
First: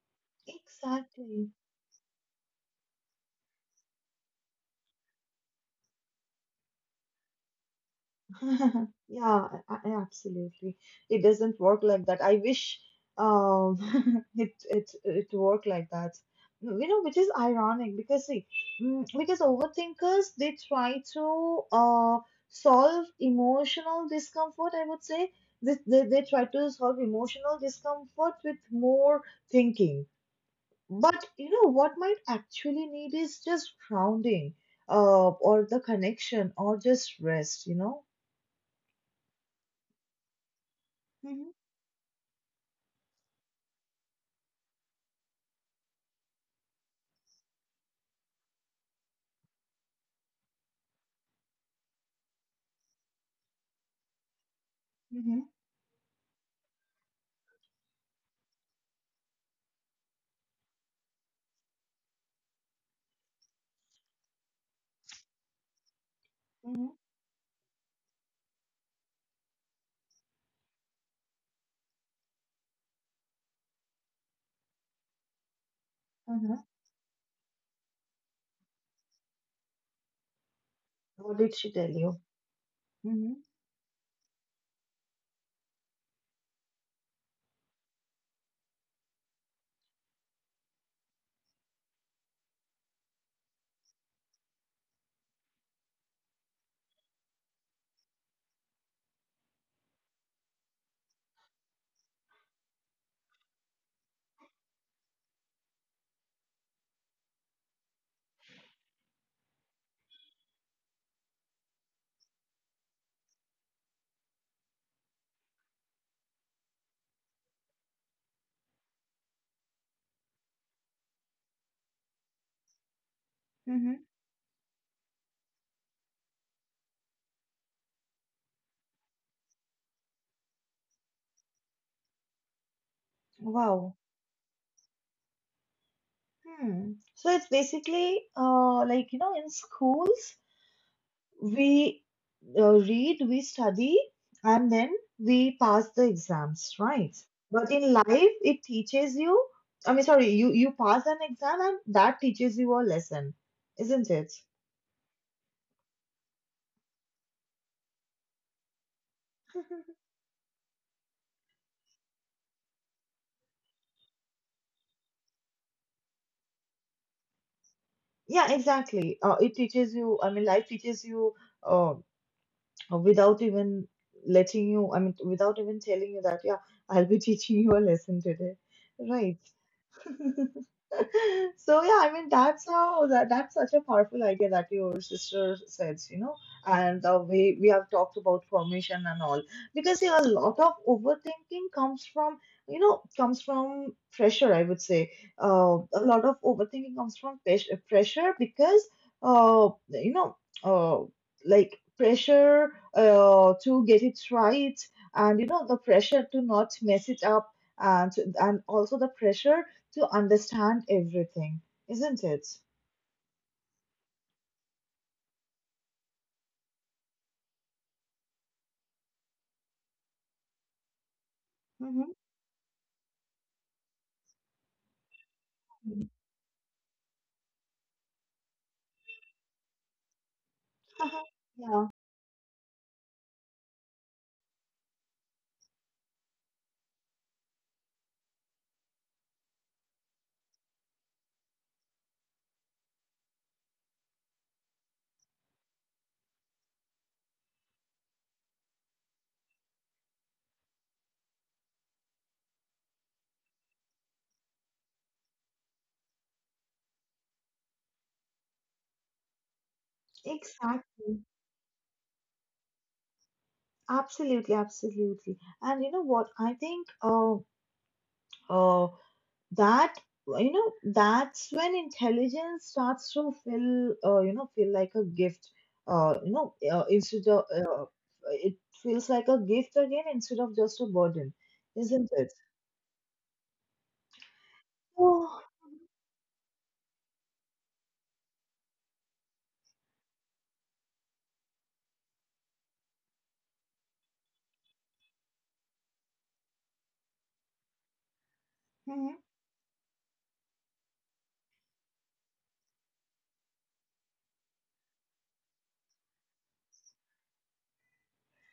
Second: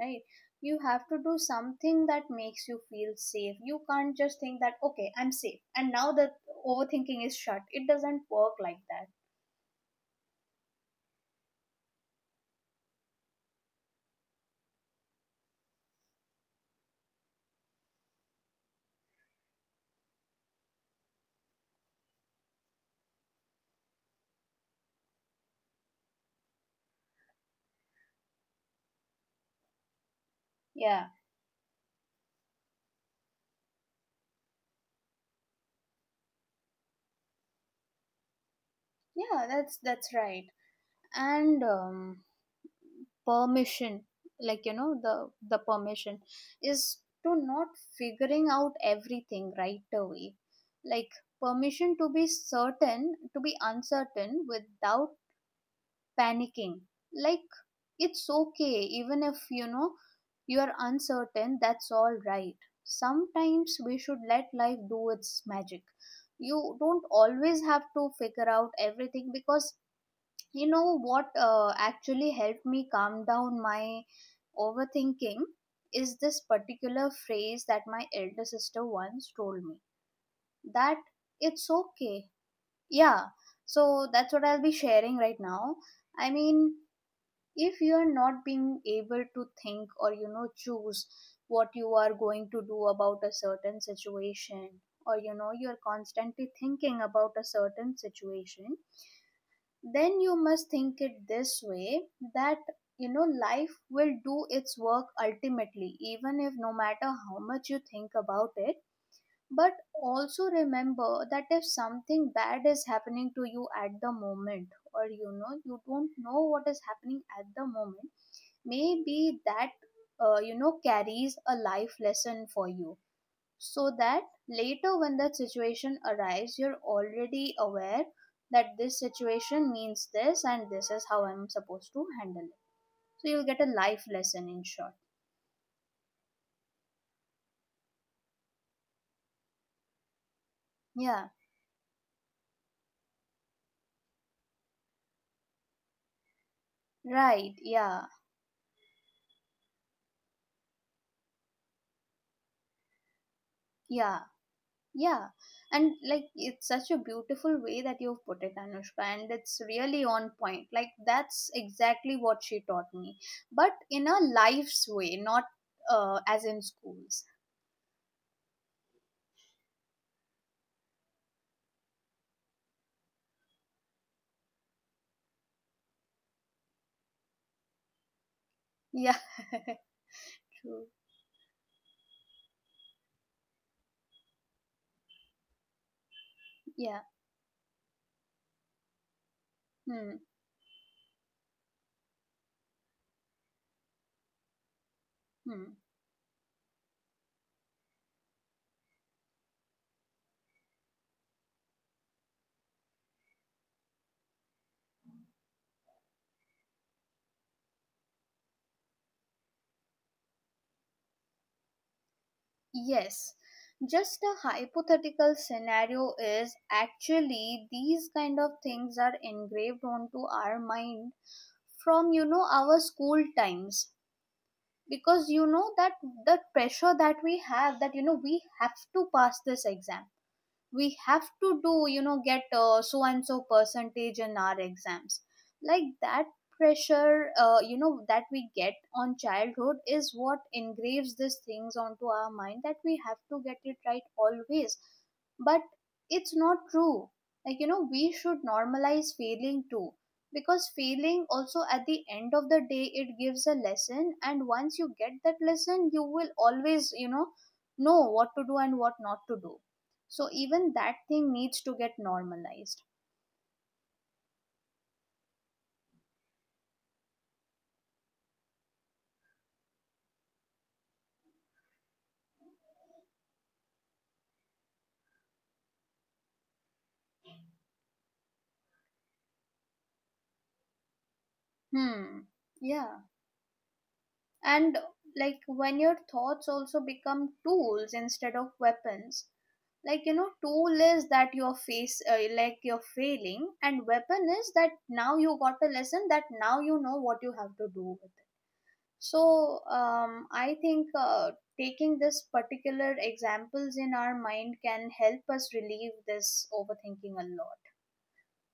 Speaker 2: right? You have to do
Speaker 1: Exactly.
Speaker 2: something that makes you feel safe. You can't just think that, okay, I'm safe, and now the overthinking is shut. It doesn't work like that.
Speaker 1: Yeah, absolutely. It doesn't work like that. I wish it worked like that. You know, which is ironic because see, because overthinkers they try to solve emotional discomfort, I would say. This they try to solve emotional discomfort with more thinking.
Speaker 2: Yeah.
Speaker 1: But you know what might actually need is just grounding, or the connection or just rest, you know?
Speaker 2: Yeah, that's right.
Speaker 1: Mm-hmm.
Speaker 2: And permission, like, the permission is to not figuring out everything right away. Like, permission to be certain, to be uncertain without
Speaker 1: Mm-hmm.
Speaker 2: panicking. Like, it's okay. Even if you know you are uncertain, that's all right. Sometimes we should let life do its magic. You
Speaker 1: Mm-hmm.
Speaker 2: don't always have to figure out everything, because you know what actually helped me calm down my overthinking is this
Speaker 1: Uh-huh.
Speaker 2: particular phrase that my elder sister once told me. That
Speaker 1: What did
Speaker 2: it's
Speaker 1: she tell you?
Speaker 2: okay. Yeah.
Speaker 1: Mm-hmm.
Speaker 2: So that's what I'll be sharing right now. I mean, if you are not being able to think or, choose what you are going to do about a certain situation, or, you're constantly thinking about a certain situation, then you must think it this way, that, life will do its work ultimately, even if, no matter how much you think about it. But also remember that if something bad is happening to you at the moment, or, you don't know what is happening at the moment, maybe that, carries a life lesson for you. So
Speaker 1: Mm-hmm.
Speaker 2: that later, when that situation arrives, you're already aware that this situation means this, and this is how I'm supposed to handle it. So you'll get a
Speaker 1: Wow.
Speaker 2: life lesson, in short.
Speaker 1: Hmm. So it's basically like, you know, in schools,
Speaker 2: Yeah,
Speaker 1: we read, we study, and then we pass the exams, right?
Speaker 2: right,
Speaker 1: But in life,
Speaker 2: yeah,
Speaker 1: it teaches you, I mean, sorry, you pass an exam and that teaches you a lesson, isn't
Speaker 2: yeah,
Speaker 1: it?
Speaker 2: yeah. And, like, it's such a beautiful way that you've put it, Anushka. And it's really on point. Like, that's exactly what she taught me. But in a life's way, not as in schools.
Speaker 1: Yeah, exactly. It teaches you, I mean, life teaches you. Uh. Uh, without even letting you, I mean, without even telling you that, yeah, I'll be teaching you a lesson today,
Speaker 2: Yeah,
Speaker 1: right?
Speaker 2: true,
Speaker 1: So yeah, I mean that's how that's such a powerful idea that your sister says, you know,
Speaker 2: yeah,
Speaker 1: and the way we have talked about formation and all. Because
Speaker 2: hmm,
Speaker 1: yeah, a lot of overthinking comes from, you know, comes from pressure, I would say.
Speaker 2: hmm.
Speaker 1: A lot of overthinking comes from pressure because you know, uh, like pressure to get it right and you know the pressure to not mess it up and and also the pressure to understand everything, isn't it?
Speaker 2: Yes, just a hypothetical scenario is, actually these kind of things are engraved onto our mind
Speaker 1: Mm-hmm.
Speaker 2: from, our school times. Because you know that the pressure that we have, that, we have to pass this exam, we have to do,
Speaker 1: Yeah,
Speaker 2: get so and so percentage in our exams. Like, that pressure, that we get on childhood, is what engraves these things onto our mind, that we have to get it right always. But it's not true. Like, we should normalize failing too. Because failing also, at the end of the day, it gives a lesson. And once you get that lesson, you will always, know what to do and what not to do. So even that
Speaker 1: exactly.
Speaker 2: thing needs to get normalized.
Speaker 1: Absolutely, absolutely. And you know what? I think uh, that you know that's when intelligence starts to feel feel like a gift. You know, instead of it feels like a gift again instead of just a burden, isn't
Speaker 2: Hmm.
Speaker 1: it?
Speaker 2: Yeah. And, like,
Speaker 1: Oh.
Speaker 2: when your thoughts also become tools instead of weapons. Like, tool is that your face, like, you're failing, and weapon is that now you got a lesson, that now you know what you have to do with it. So I think, taking this particular examples in our mind can help us relieve this overthinking a lot.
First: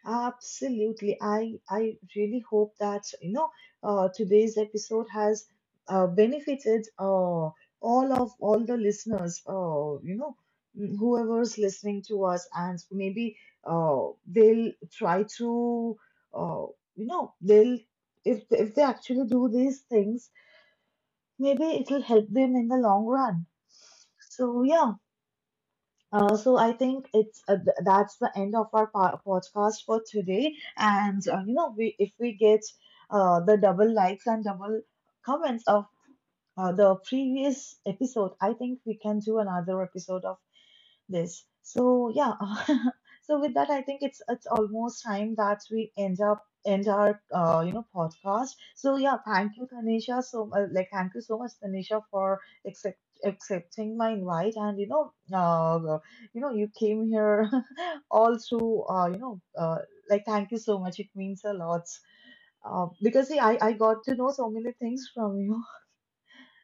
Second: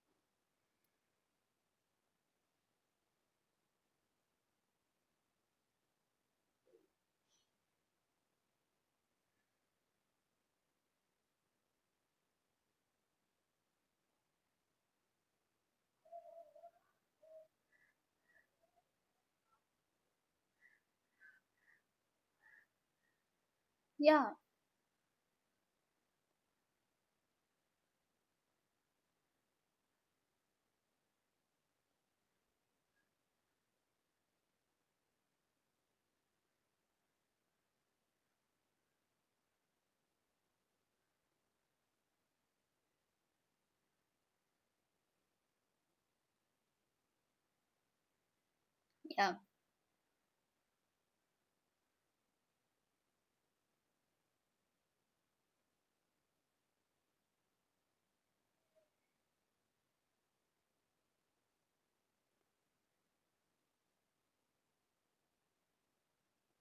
Speaker 1: Absolutely. I really hope that you know today's episode has benefited all the listeners. You know, whoever's listening to us, and maybe they'll try to uh, you know they'll if they actually do these things, maybe it'll help them in the long run.
Speaker 2: Yeah,
Speaker 1: So yeah. So I think it's that's the end of our podcast for today. And you know, we if we get the double likes and double comments of the previous episode, I think we can do another episode of this. So yeah, so with that, I think it's almost time that we end our you know podcast. So yeah,
Speaker 2: yeah.
Speaker 1: thank you, Tanisha. So like thank you so much, Tanisha, for accept accepting my invite and you know you know you came here all through you know like thank you so much. It means a lot. Because see, I got to know so many things from you.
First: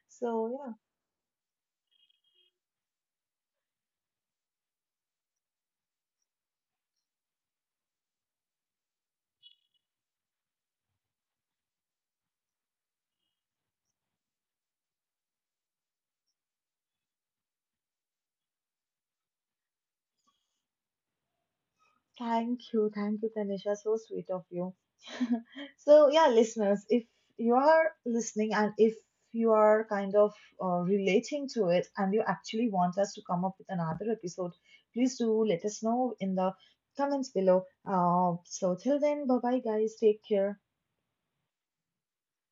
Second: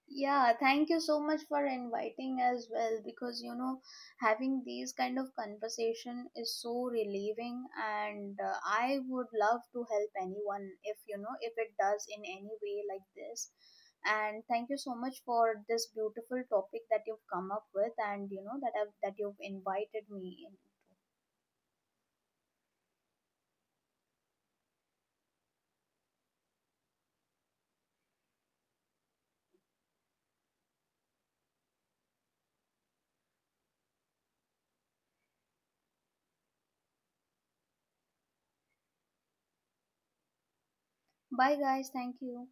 Speaker 1: So
Speaker 2: Yeah,
Speaker 1: yeah.
Speaker 2: thank you so much for inviting as well, because, having these kind of conversation is so relieving. And, I would love to help anyone, if, if it does, in any way like this. And thank you so much for this beautiful topic that you've come up with, and, that that you've invited me into.
Speaker 1: Thank you. Thank you, Tanisha. So sweet of you. So, yeah, listeners, if you are listening and if you are kind of relating to it and you actually want us to come up with another episode, please do let us know in the comments below. So, till then, bye bye, guys. Take care.
Speaker 2: Bye, guys, thank you.